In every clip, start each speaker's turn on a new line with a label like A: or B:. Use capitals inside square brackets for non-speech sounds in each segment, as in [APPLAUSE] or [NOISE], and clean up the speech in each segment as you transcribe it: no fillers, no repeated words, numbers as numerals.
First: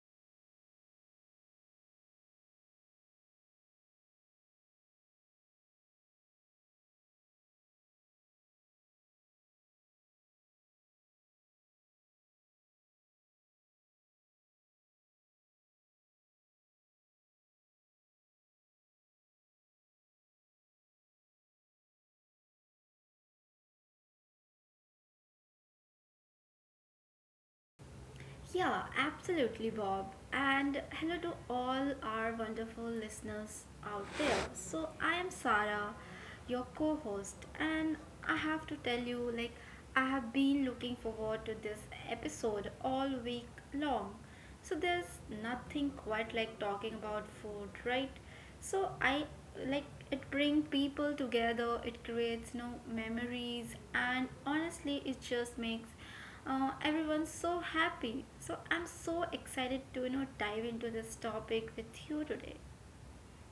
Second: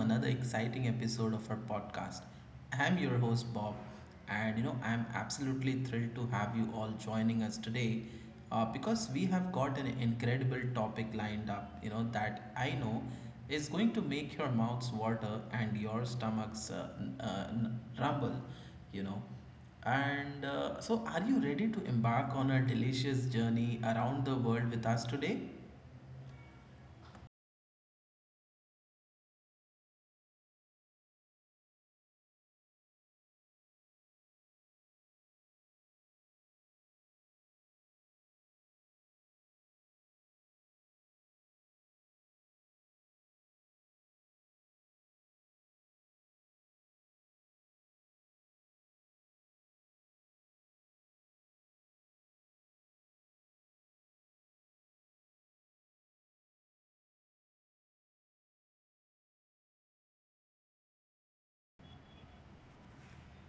A: another exciting episode of our podcast. I'm your host Bob, and I'm absolutely thrilled to have you all joining us today because we have got an incredible topic lined up, that I know is going to make your mouths water and your stomachs rumble, you know. And so, are you ready to embark on a delicious journey around the world with us today?
B: Yeah, absolutely, Bob. And hello to all our wonderful listeners out there. So, I am Sarah, your co host, and I have to tell you, like, I have been looking forward to this episode all week long. So, there's nothing quite like talking about food, right? So, I like it bring people together, it creates no memories, and honestly, it just makes everyone's so happy. So I'm so excited to dive into this topic with you today.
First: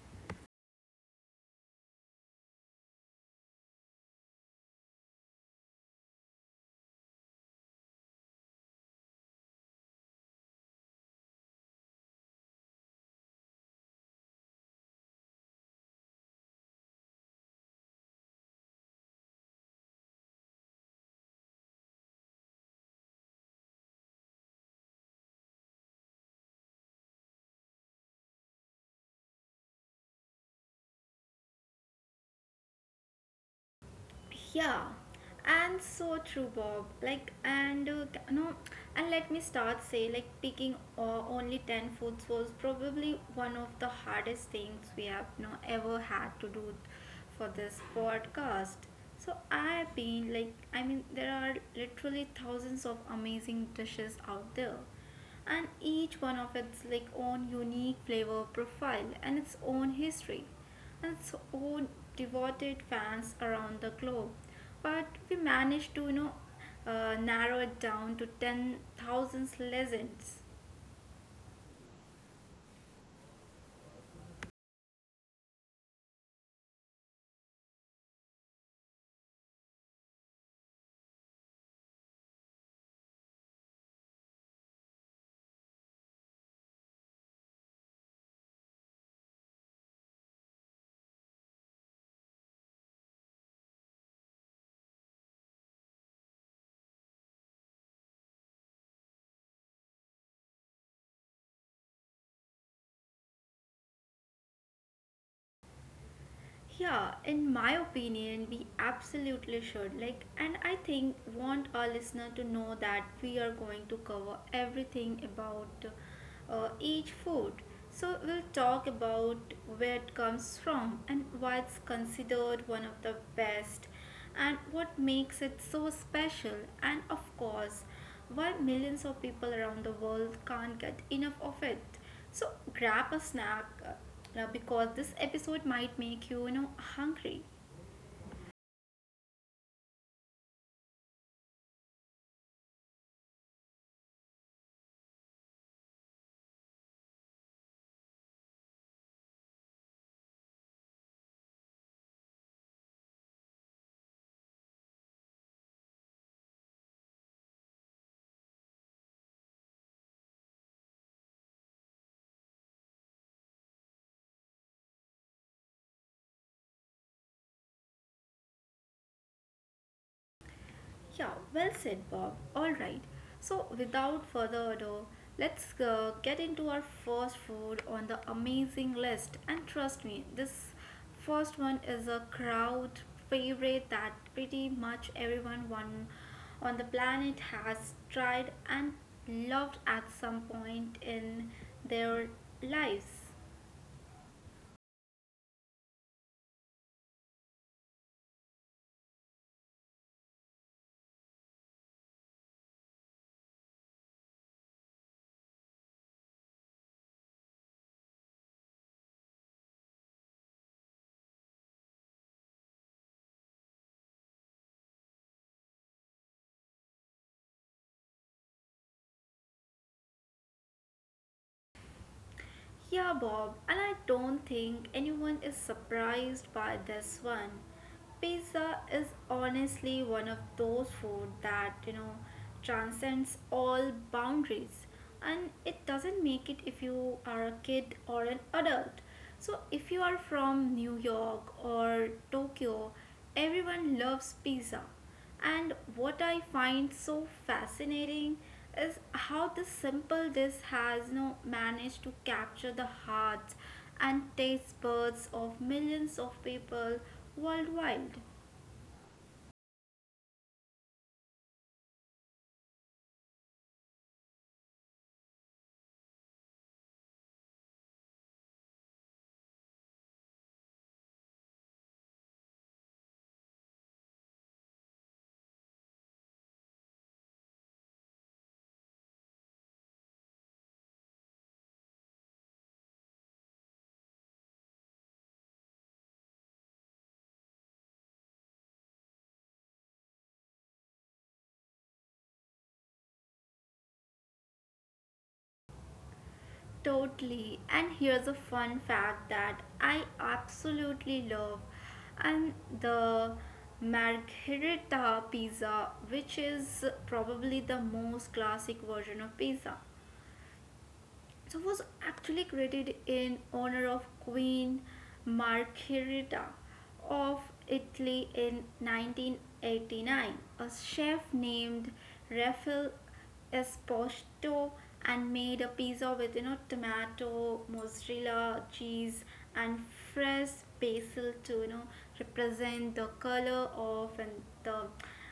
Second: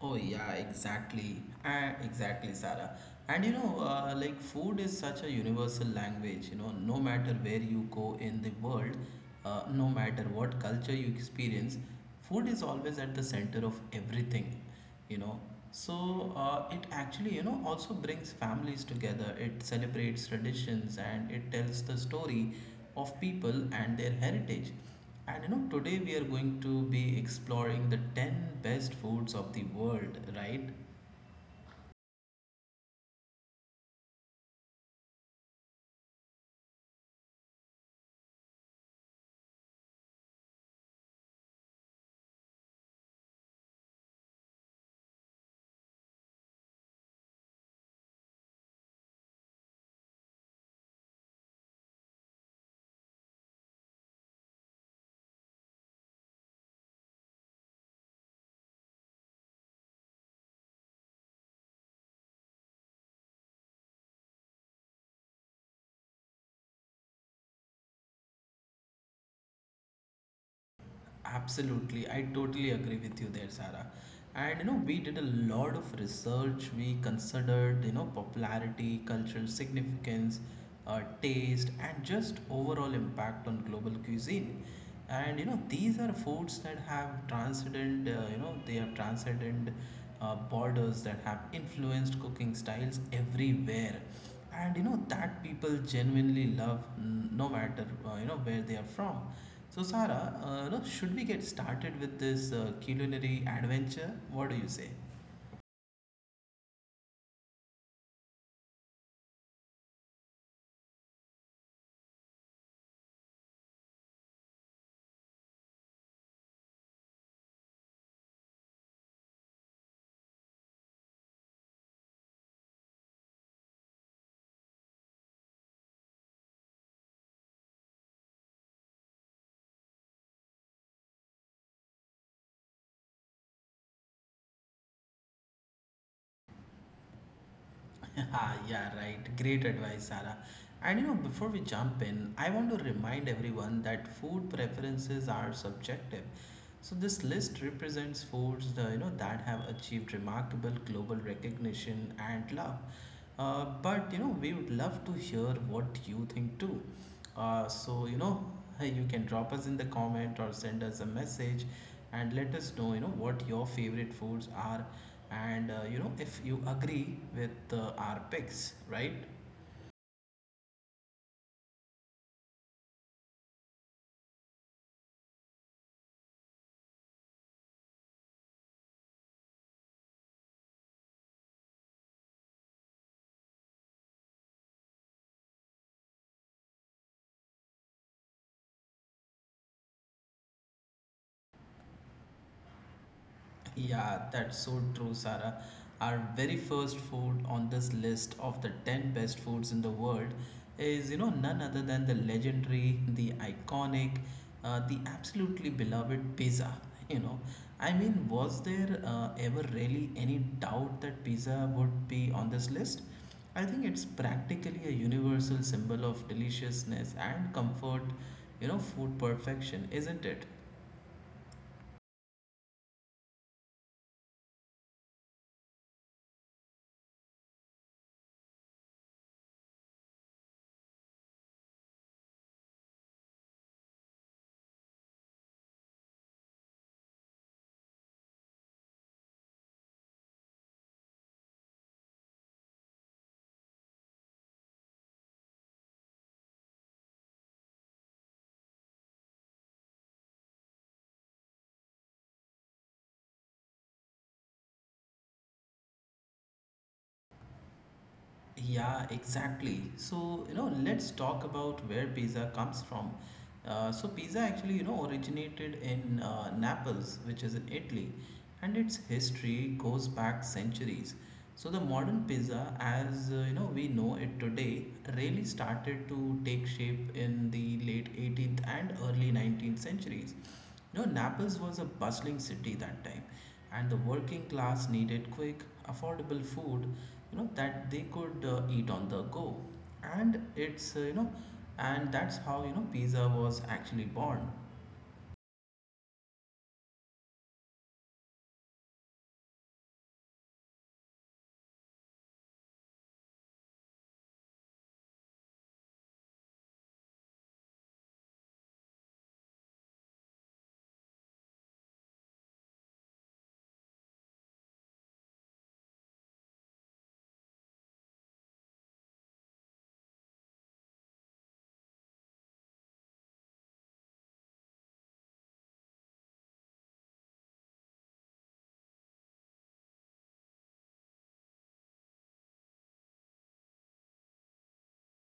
A: Oh yeah, exactly, Sarah. And like food is such a universal language. You know, no matter where you go in the world, no matter what culture you experience, food is always at the center of everything. You know, so it actually also brings families together. It celebrates traditions and it tells the story of people and their heritage. And today we are going to be exploring the 10 best foods of the world, right?
B: Yeah, and so true, Bob. Like, and no, and let me start say, like, picking only 10 foods was probably one of the hardest things we have no ever had to do for this podcast. So, I've been like, I mean, there are literally thousands of amazing dishes out there, and each one of its like own unique flavor profile and its own history and so devoted fans around the globe. But we managed to, narrow it down to 10,000 legends.
A: Absolutely. I totally agree with you there, Sarah. And we did a lot of research. We considered, popularity, cultural significance, taste, and just overall impact on global cuisine. And you know, these are foods that have transcended, you know, they have transcended borders that have influenced cooking styles everywhere, and that people genuinely love, no matter where they are from. So Sarah, should we get started with this culinary adventure? What do you say?
B: Yeah, in my opinion, we absolutely should. Like, and I think want our listener to know that we are going to cover everything about each food. So we'll talk about where it comes from and why it's considered one of the best, and what makes it so special, and of course, why millions of people around the world can't get enough of it. So grab a snack because this episode might make you hungry.
A: [LAUGHS] Ah, yeah, right, great advice, Sarah. And before we jump in, I want to remind everyone that food preferences are subjective, so this list represents foods that have achieved remarkable global recognition and love. But we would love to hear what you think too. Uh, so you know, Hey, you can drop us in the comment or send us a message, and let us know what your favorite foods are, and if you agree with our picks, right?
B: Yeah, well said, Bob. All right. So without further ado, let's get into our first food on the amazing list. And trust me, this first one is a crowd favorite that pretty much everyone one on the planet has tried and loved at some point in their lives.
A: Yeah, that's so true, Sarah. Our very first food on this list of the 10 best foods in the world is, none other than the legendary, the iconic, the absolutely beloved pizza. [LAUGHS] You know, I mean, was there ever really any doubt that pizza would be on this list? I think it's practically a universal symbol of deliciousness and comfort, food perfection, isn't it?
B: Yeah, Bob, and I don't think anyone is surprised by this one. Pizza is honestly one of those food that, you know, transcends all boundaries, and it doesn't make it if you are a kid or an adult. So, if you are from New York or Tokyo, everyone loves pizza. And what I find so fascinating is how this simple dish has, you know, managed to capture the hearts and taste buds of millions of people worldwide.
A: Yeah, exactly. So, let's talk about where pizza comes from. So, pizza actually, originated in Naples, which is in Italy, and its history goes back centuries. So, the modern pizza, as we know it today, really started to take shape in the late 18th and early 19th centuries. No, Naples was a bustling city that time, and the working class needed quick, affordable food, that they could eat on the go. And it's, uh, you know, and that's how, pizza was actually born.
B: Totally. And here's a fun fact that I absolutely love, and the margherita pizza, which is probably the most classic version of pizza, so was actually created in honor of Queen Margherita of Italy in 1989. A chef named Raphael Esposito and made a pizza with, you know, tomato, mozzarella, cheese, and fresh basil to, you know, represent the color of and the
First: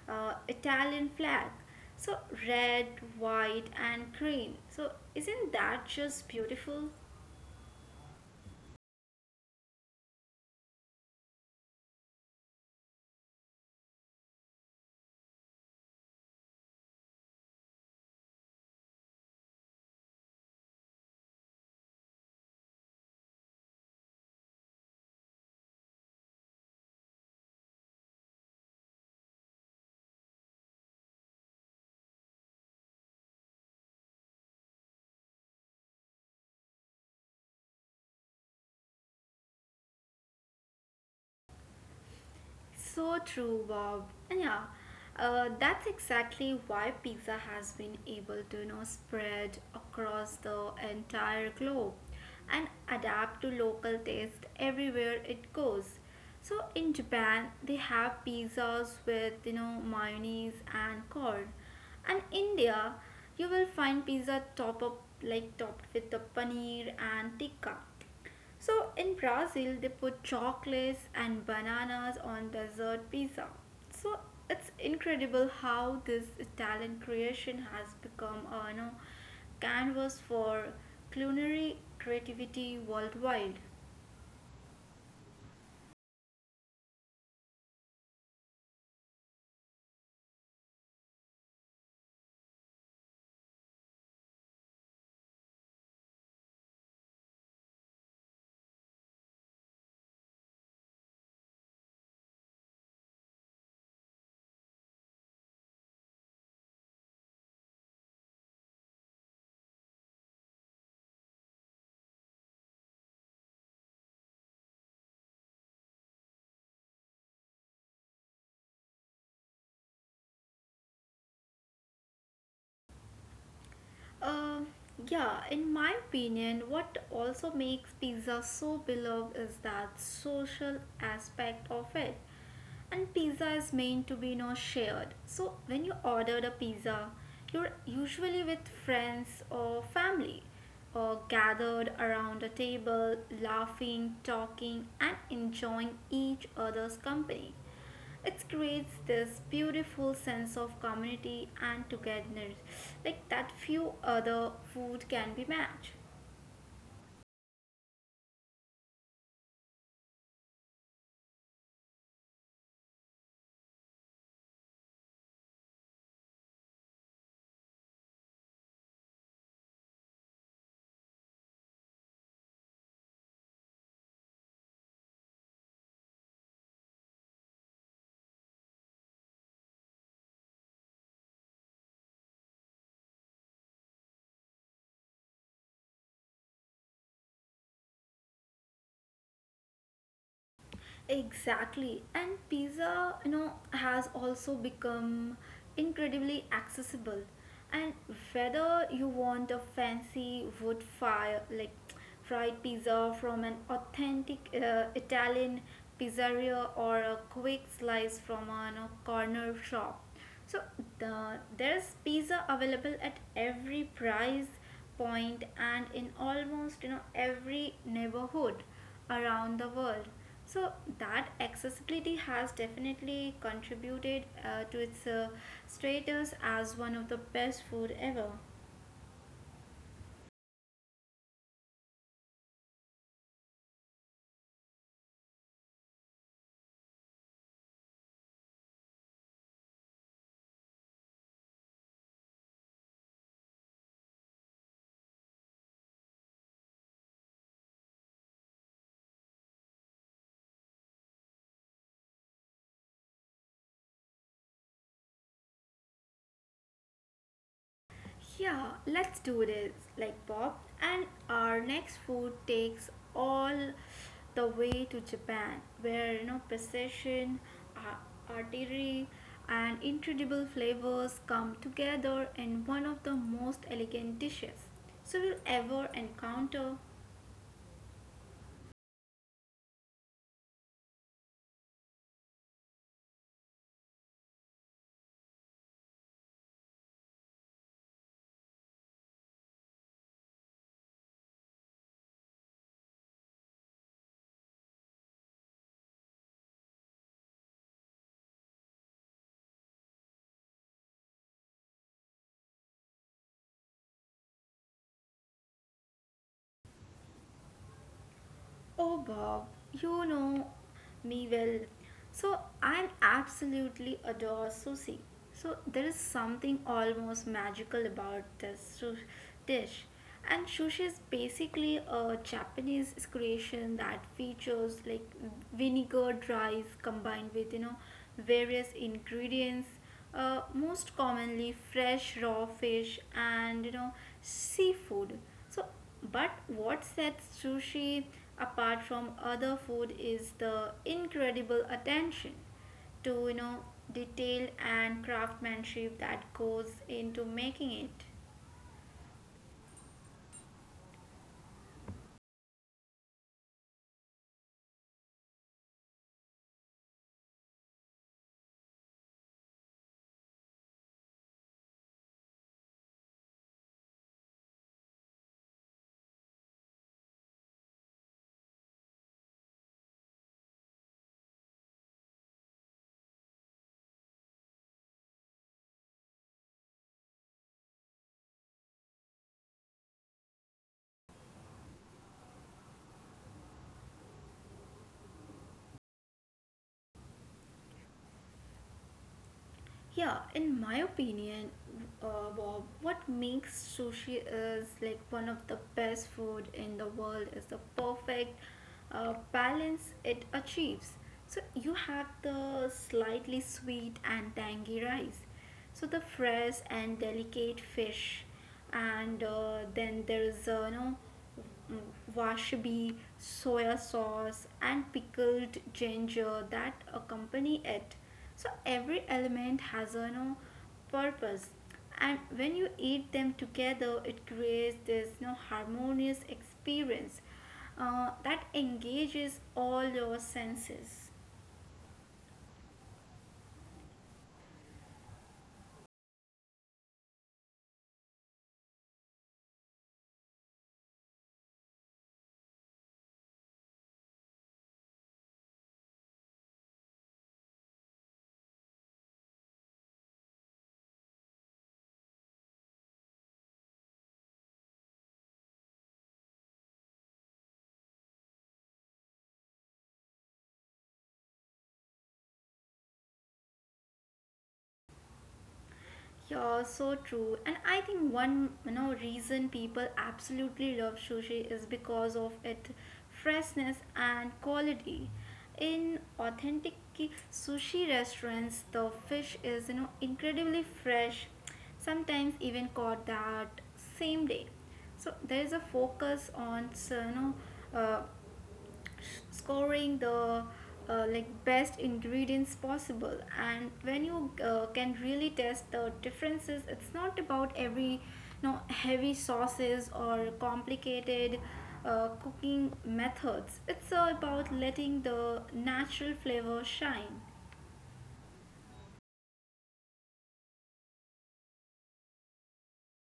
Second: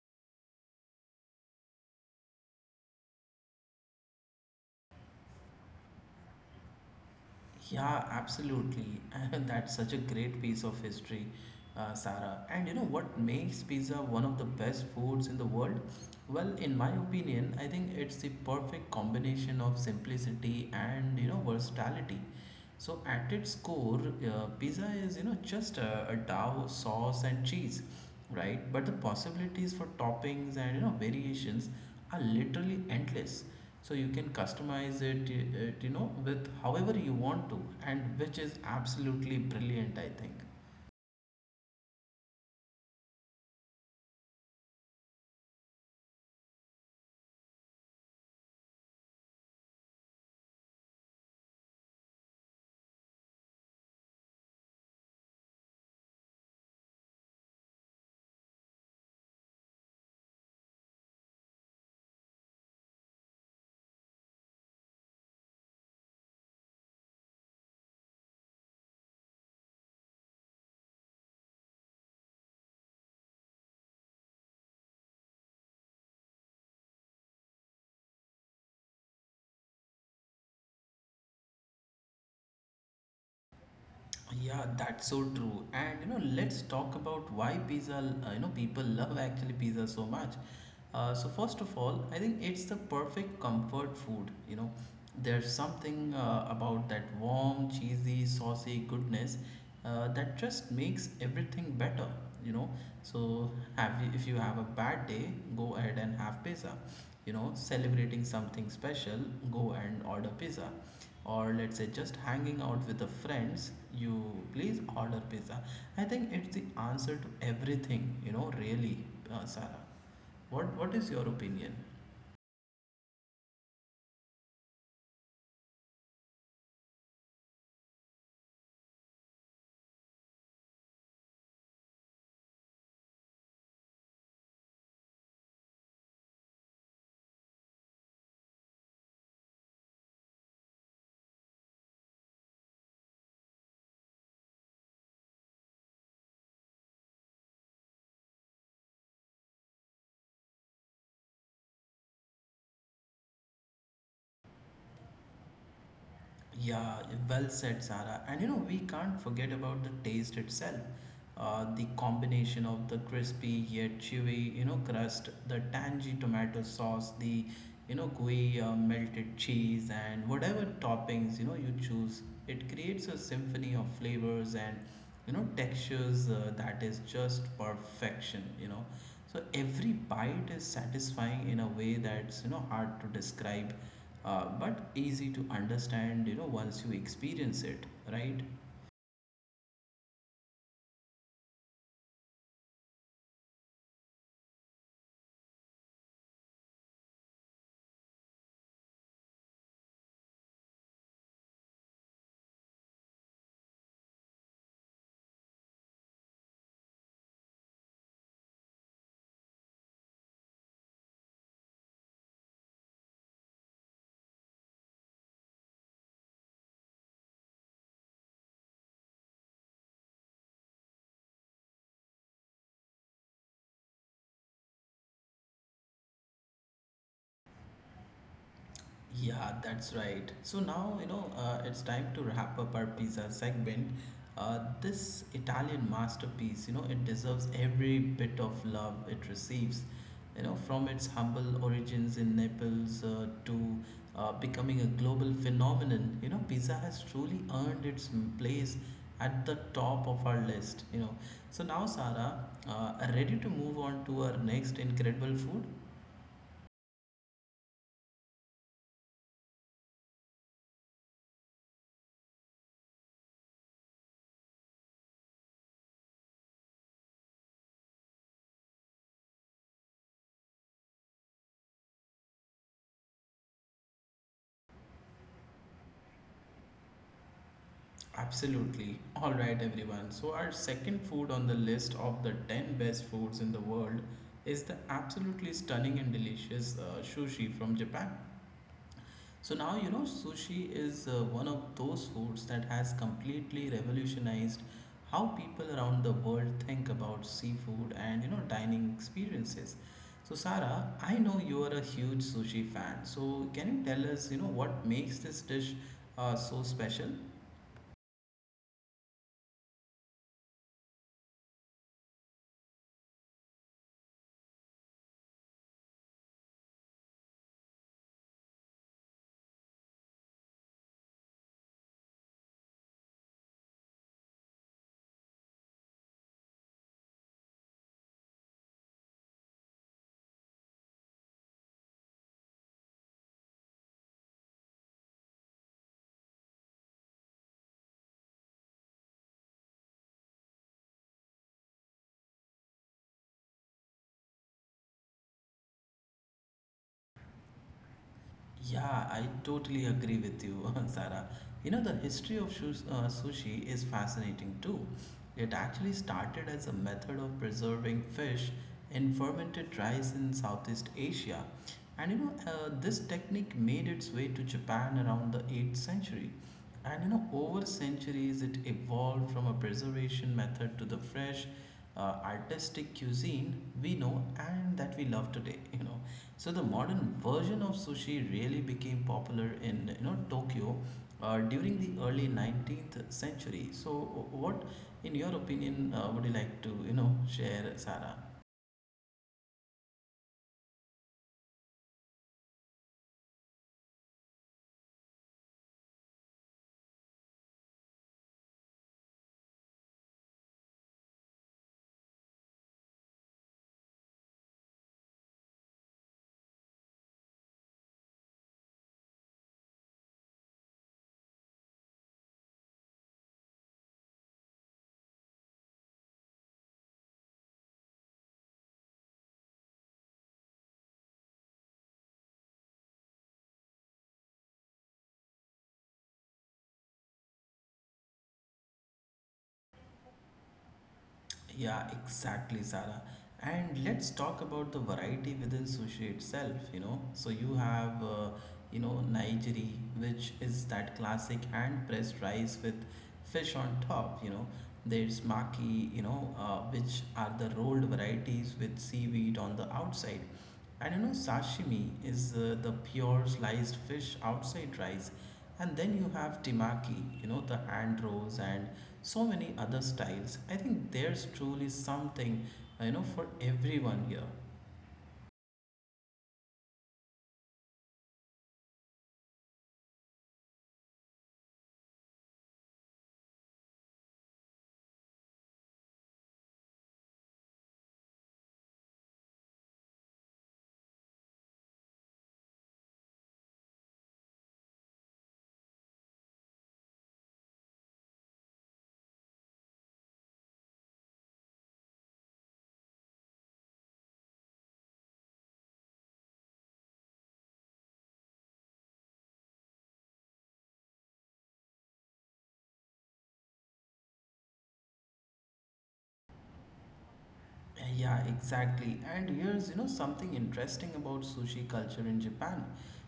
B: uh, Italian flag. So red, white, and green. So isn't that just beautiful?
A: Yeah, absolutely. [LAUGHS] That's such a great piece of history, Sarah. And what makes pizza one of the best foods in the world? Well, in my opinion, I think it's the perfect combination of simplicity and versatility. So at its core, pizza is just a dough, sauce, and cheese, right? But the possibilities for toppings and variations are literally endless. So you can customize it, with however you want to, and which is absolutely brilliant, I think.
B: So true, Bob. And yeah, that's exactly why pizza has been able to, you know, spread across the entire globe and adapt to local taste everywhere it goes. So in Japan, they have pizzas with, you know, mayonnaise and corn. And India, you will find pizza top up like topped with the paneer and tikka. So in Brazil, they put chocolates and bananas on dessert pizza. So it's incredible how this Italian creation has become a, you know, canvas for culinary creativity worldwide.
A: Yeah, that's so true. And let's talk about why pizza, people love actually pizza so much. So first of all, I think it's the perfect comfort food. You know, there's something about that warm, cheesy, saucy goodness that just makes everything better. You know, so have you, if you have a bad day, go ahead and have pizza. You know, celebrating something special, go and order pizza, or let's say just hanging out with the friends, you, please order pizza. I think it's the answer to everything, really. Sarah, what is your opinion?
B: Uh, yeah, in my opinion, what also makes pizza so beloved is that social aspect of it. And pizza is meant to be, you know, shared. So when you order the pizza, you're usually with friends or family or gathered around a table, laughing, talking, and enjoying each other's company. It creates this beautiful sense of community and togetherness like that few other food can be matched.
A: Yeah, well said, Zara. And we can't forget about the taste itself. The combination of the crispy yet chewy, crust, the tangy tomato sauce, the, gooey melted cheese, and whatever toppings, you choose, it creates a symphony of flavors and, textures that is just perfection, So every bite is satisfying in a way that's hard to describe, but easy to understand. You know once you experience it, right?
B: Exactly, and pizza, you know, has also become incredibly accessible, and whether you want a fancy wood fire like fried pizza from an authentic italian pizzeria or a quick slice from a, you know, corner shop. So there's pizza available at every price point and in almost, you know, every neighborhood around the world. So that accessibility has definitely contributed to its status as one of the best food ever.
A: Yeah, that's right. So now, it's time to wrap up our pizza segment. This Italian masterpiece, it deserves every bit of love it receives. From its humble origins in Naples to becoming a global phenomenon, pizza has truly earned its place at the top of our list. So now, Sarah, ready to move on to our next incredible food?
B: Yeah, let's do this, like Bob. And our next food takes all the way to Japan, where, you know, precision, ar- artery, and incredible flavors come together in one of the most elegant dishes so we'll ever encounter.
A: Absolutely. All right, everyone. So, our second food on the list of the 10 best foods in the world is the absolutely stunning and delicious sushi from Japan. So, now sushi is one of those foods that has completely revolutionized how people around the world think about seafood and dining experiences. So, Sarah, I know you are a huge sushi fan. So, can you tell us, what makes this dish so special?
B: Oh, Bob, you know me well. So I absolutely adore sushi. So there is something almost magical about this dish. And sushi is basically a Japanese creation that features like vinegar rice combined with, you know, various ingredients, most commonly fresh raw fish and, you know, seafood. But what sets sushi apart from other food is the incredible attention to, you know, detail and craftsmanship that goes into making it.
A: Yeah, I totally agree with you, [LAUGHS] Sarah. You know, the history of sushi is fascinating too. It actually started as a method of preserving fish in fermented rice in Southeast Asia. And this technique made its way to Japan around the 8th century. And over centuries, it evolved from a preservation method to the fresh, uh, artistic cuisine we know and that we love today, [LAUGHS] . So the modern version of sushi really became popular in Tokyo during the early 19th century. So what, in your opinion, would you like to share, Sarah?
B: Yeah, in my opinion, Bob, what makes sushi is like one of the best food in the world is the perfect balance it achieves. So you have the slightly sweet and tangy rice, so the fresh and delicate fish, and then there is wasabi, washabi, soya sauce, and pickled ginger that accompany it. So every element has a no purpose, and when you eat them together, it creates this no harmonious experience that engages all your senses.
A: Yeah, exactly, Sara. And let's talk about the variety within sushi itself, So you have, Nigiri, which is that classic hand-pressed rice with fish on top, There's maki, which are the rolled varieties with seaweed on the outside. And sashimi is the pure sliced fish outside rice. And then you have temaki, the hand rolls and so many other styles. I think there's truly something, for everyone here.
B: Yeah, so true. And I think one, you know, reason people absolutely love sushi is because of its freshness and quality. In authentic sushi restaurants, the fish is, you know, incredibly fresh, sometimes even caught that same day. So there is a focus on uh, scoring the like best ingredients possible, and when you can really test the differences. It's not about every, you know, heavy sauces or complicated cooking methods. It's about letting the natural flavor shine.
A: Yeah, exactly. And here's, something interesting about sushi culture in Japan.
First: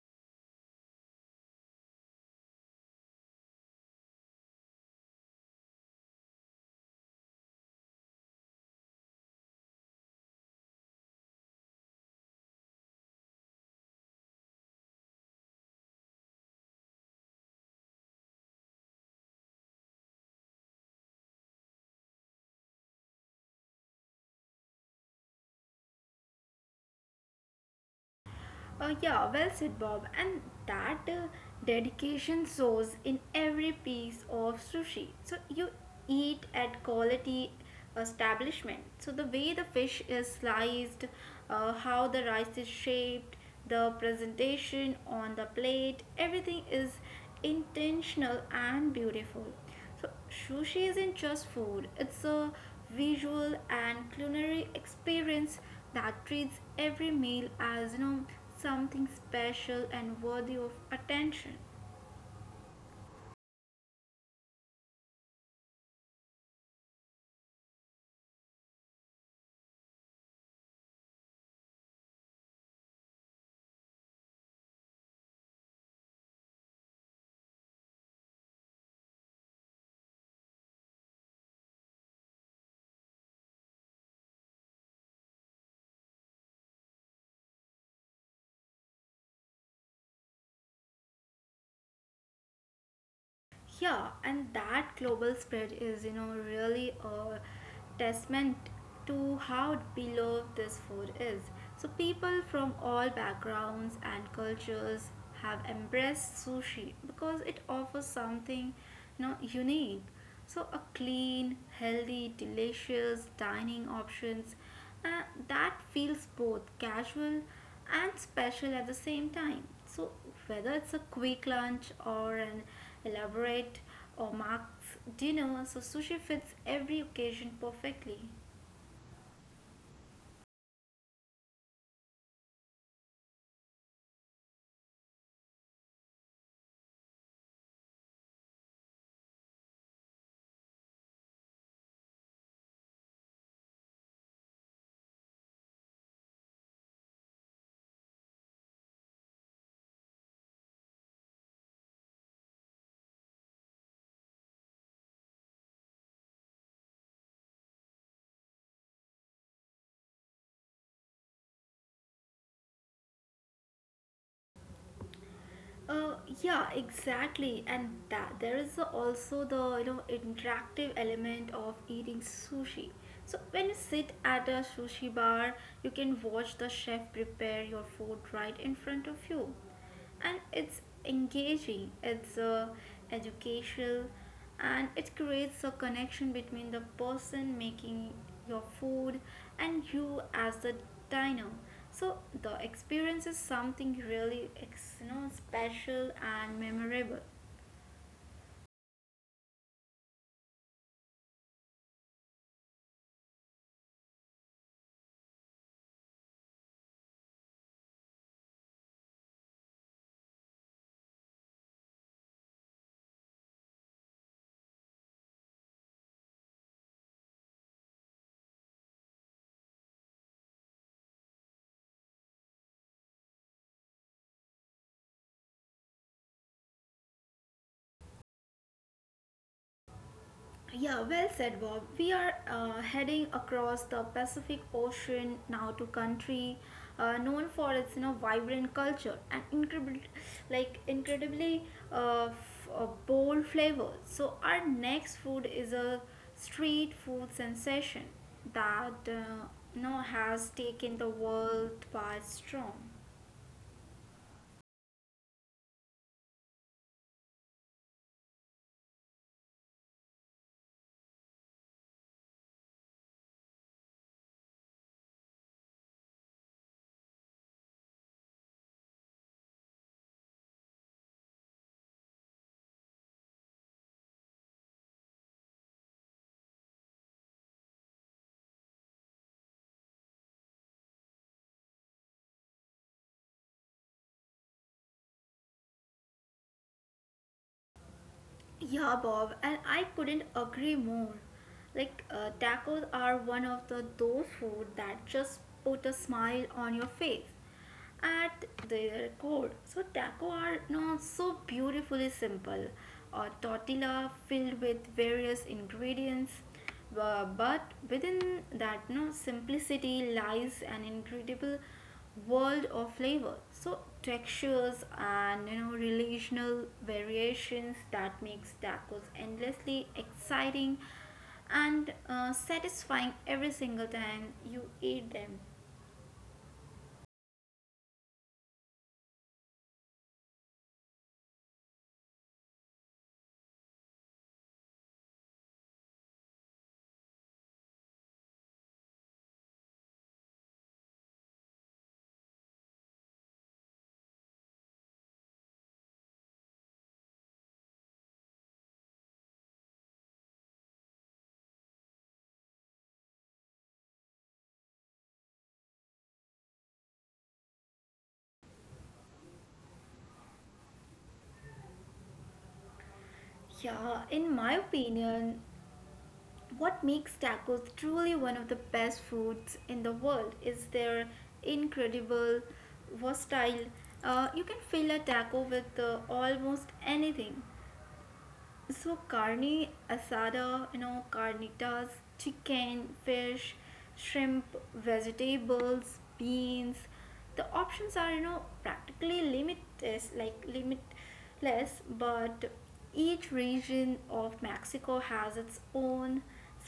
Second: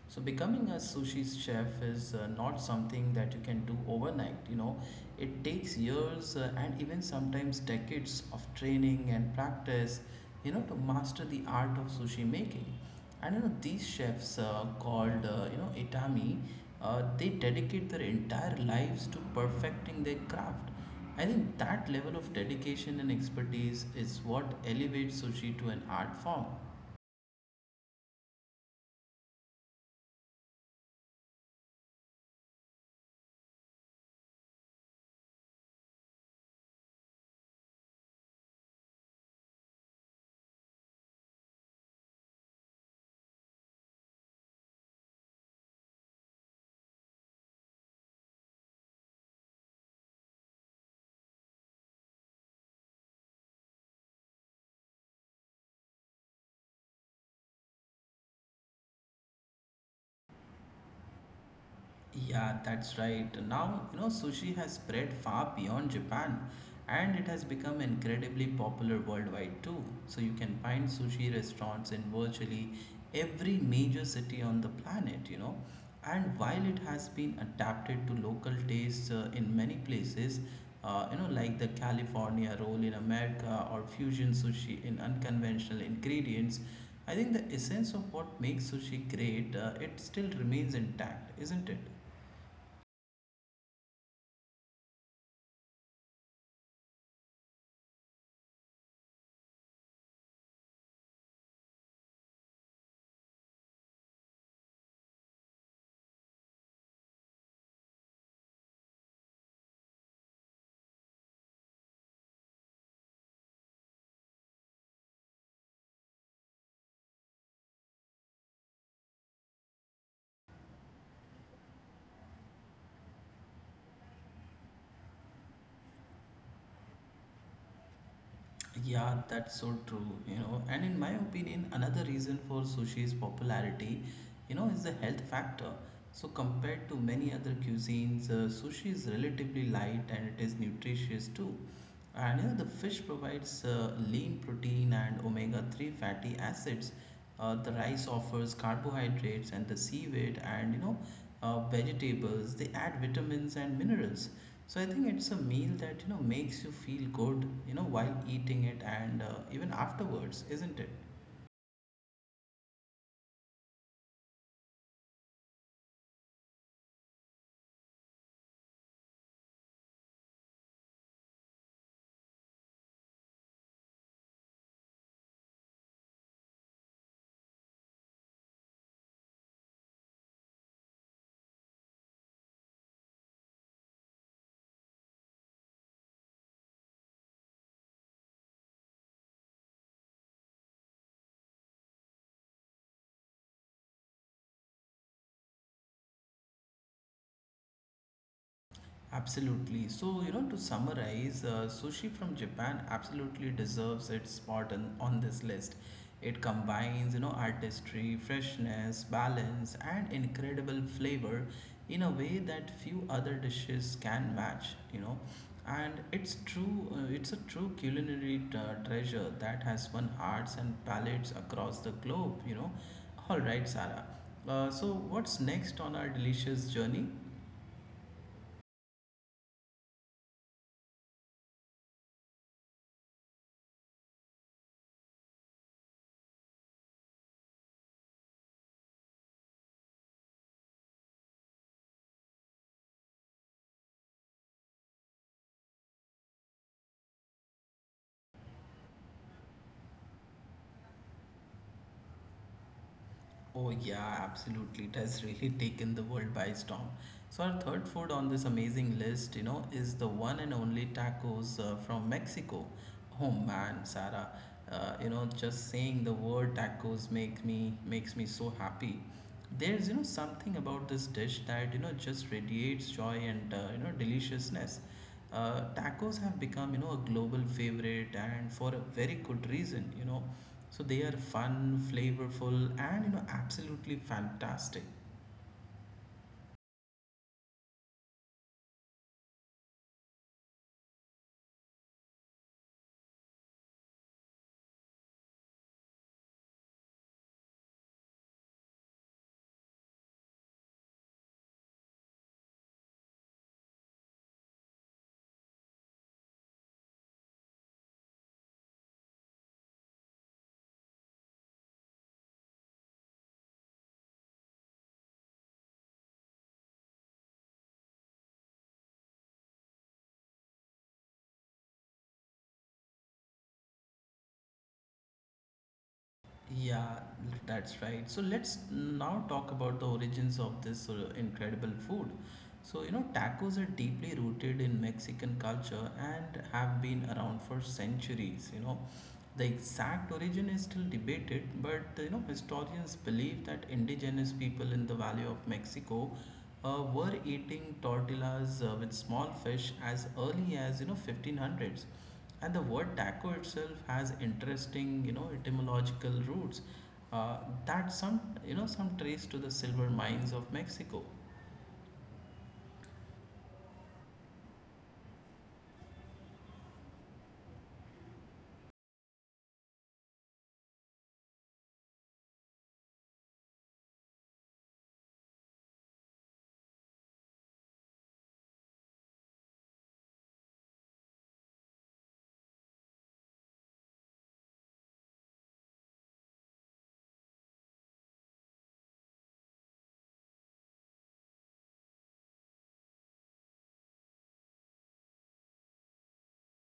A: So becoming a sushi chef is not something that you can do overnight, It takes years and even sometimes decades of training and practice, to master the art of sushi making. And these chefs called, itami, they dedicate their entire lives to perfecting their craft. I think that level of dedication and expertise is what elevates sushi to an art form.
B: Oh, yeah, well said, Bob. And that dedication shows in every piece of sushi. So you eat at quality establishment. So the way the fish is sliced, how the rice is shaped, the presentation on the plate, everything is intentional and beautiful. So sushi isn't just food, it's a visual and culinary experience that treats every meal as, you know, something special and worthy of attention.
A: Yeah, that's right. Now, sushi has spread far beyond Japan, and it has become incredibly popular worldwide too. So you can find sushi restaurants in virtually every major city on the planet, And while it has been adapted to local tastes in many places, like the California roll in America or fusion sushi in unconventional ingredients, I think the essence of what makes sushi great, it still remains intact, isn't it?
B: Yeah, and that global spread is, you know, really a testament to how beloved this food is. So people from all backgrounds and cultures have embraced sushi because it offers something, you know, unique. So a clean, healthy, delicious dining options uh, that feels both casual and special at the same time. So whether it's a quick lunch or an elaborate, or Mark's dinner, so sushi fits every occasion perfectly.
A: Yeah, that's so true, And in my opinion, another reason for sushi's popularity, is the health factor. So compared to many other cuisines, sushi is relatively light and it is nutritious too. And the fish provides lean protein and omega 3 fatty acids. The rice offers carbohydrates and the seaweed and vegetables. They add vitamins and minerals. So I think it's a meal that makes you feel good, while eating it and even afterwards, isn't it?
B: Uh, yeah, exactly, and that there is also the, you know, interactive element of eating sushi. So when you sit at a sushi bar, you can watch the chef prepare your food right in front of you, and it's engaging. It's educational, and it creates a connection between the person making your food and you as the diner. So the experience is something really special and memorable.
A: Absolutely. So, to summarize, sushi from Japan absolutely deserves its spot on this list. It combines, artistry, freshness, balance, and incredible flavor in a way that few other dishes can match, And it's true, it's a true culinary treasure that has won hearts and palates across the globe, All right, Sarah. So, what's next on our delicious journey?
B: Yeah, well said, Bob. We are heading across the Pacific Ocean now to country known for its, you know, vibrant culture and incredible, like incredibly bold flavors. So our next food is a street food sensation that has taken the world by storm.
A: Oh, yeah, absolutely. It has really [LAUGHS] taken the world by storm. So, our third food on this amazing list, you know, is the one and only tacos from Mexico. Oh man, Sarah, you know, just saying the word tacos make me makes me so happy. There's, you know, something about this dish that, you know, just radiates joy and, you know, deliciousness. Tacos have become, you know, a global favorite and for a very good reason, you know, so they are fun, flavorful, and you know absolutely fantastic.
B: Yeah, Bob, and I couldn't agree more. Like, tacos are one of the those food that just put a smile on your face at their core. So taco are not so beautifully simple, a tortilla filled with various ingredients, but within that no simplicity lies an incredible world of flavor. So textures and, you know, relational variations that makes tacos endlessly exciting and satisfying every single time you eat them.
A: Yeah, that's right. So let's now talk about the origins of this incredible food. So you know tacos are deeply rooted in Mexican culture and have been around for centuries. You know, the exact origin is still debated, but you know historians believe that indigenous people in the Valley of Mexico were eating tortillas with small fish as early as you know 1500s, and the word taco itself has interesting you know etymological roots uh, that some you know some trace to the silver mines of Mexico.
B: Yeah, in my opinion, what makes tacos truly one of the best foods in the world is their incredible versatile. You can fill a taco with almost anything. So carne asada, you know, carnitas, chicken, fish, shrimp, vegetables, beans. The options are, you know, practically limitless, but each region of Mexico has its own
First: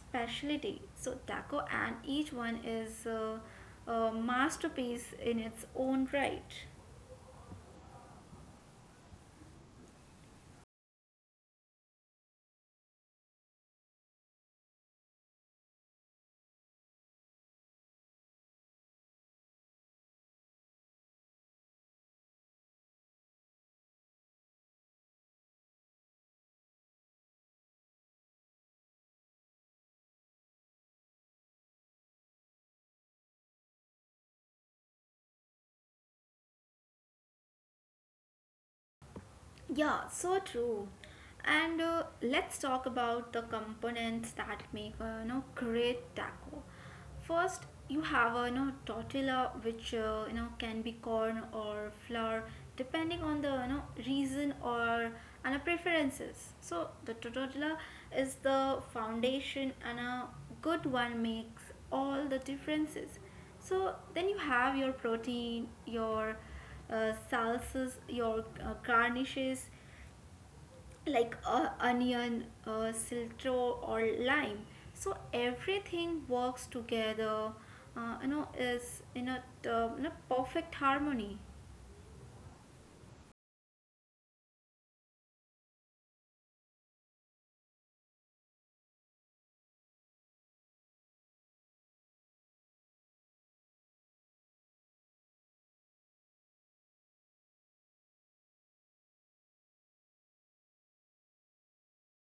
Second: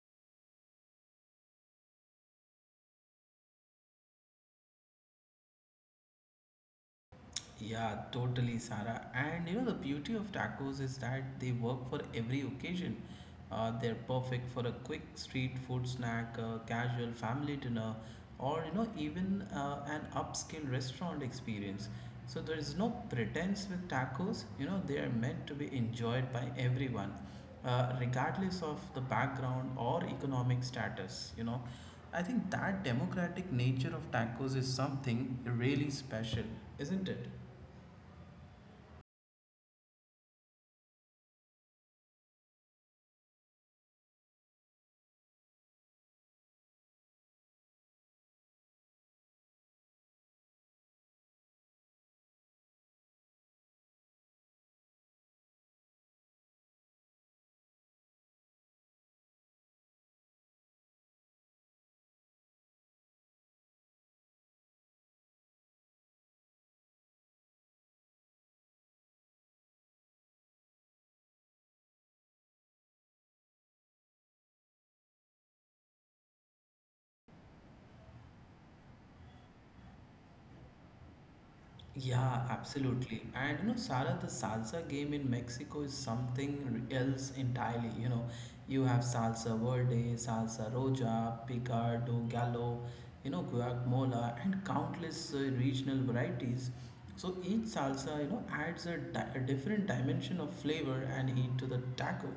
B: specialty. So taco and each one is a masterpiece in its own right.
A: Yeah, totally, Sarah. And you know, the beauty of tacos is that they work for every occasion. They're perfect for a quick street food snack, casual family dinner, or you know, even an upscale restaurant experience. So there is no pretense with tacos. You know, they are meant to be enjoyed by everyone, regardless of the background or economic status. You know, I think that democratic nature of tacos is something really special, isn't it?
B: Yeah, so true. And let's talk about the components that make a, you know, great taco. First, you have a, you know, tortilla, which, can be corn or flour, depending on the, you know, reason or and the preferences. So the tortilla is the foundation, and a good one makes all the differences. So then you have your protein, your salsas, your garnishes like onion, cilantro, or lime. So everything works together. You know, is in a In a perfect harmony.
A: Yeah, absolutely. And you know, Sarah, the salsa game in Mexico is something else entirely. You know, you have salsa verde, salsa roja, picardo, gallo, you know, guacamole, and countless regional varieties. So each salsa, you know, adds a different dimension of flavor and heat to the taco.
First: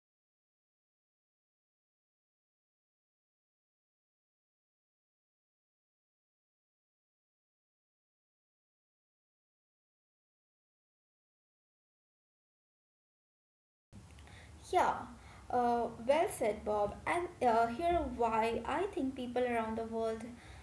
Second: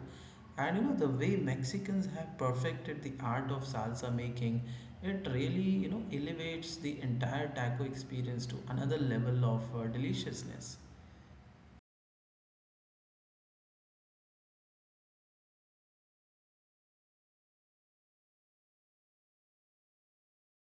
A: And you know the way Mexicans have perfected the art of salsa making, it really you know elevates the entire taco experience to another level of deliciousness.
B: Yeah, well said, Bob. And here why I think people around the world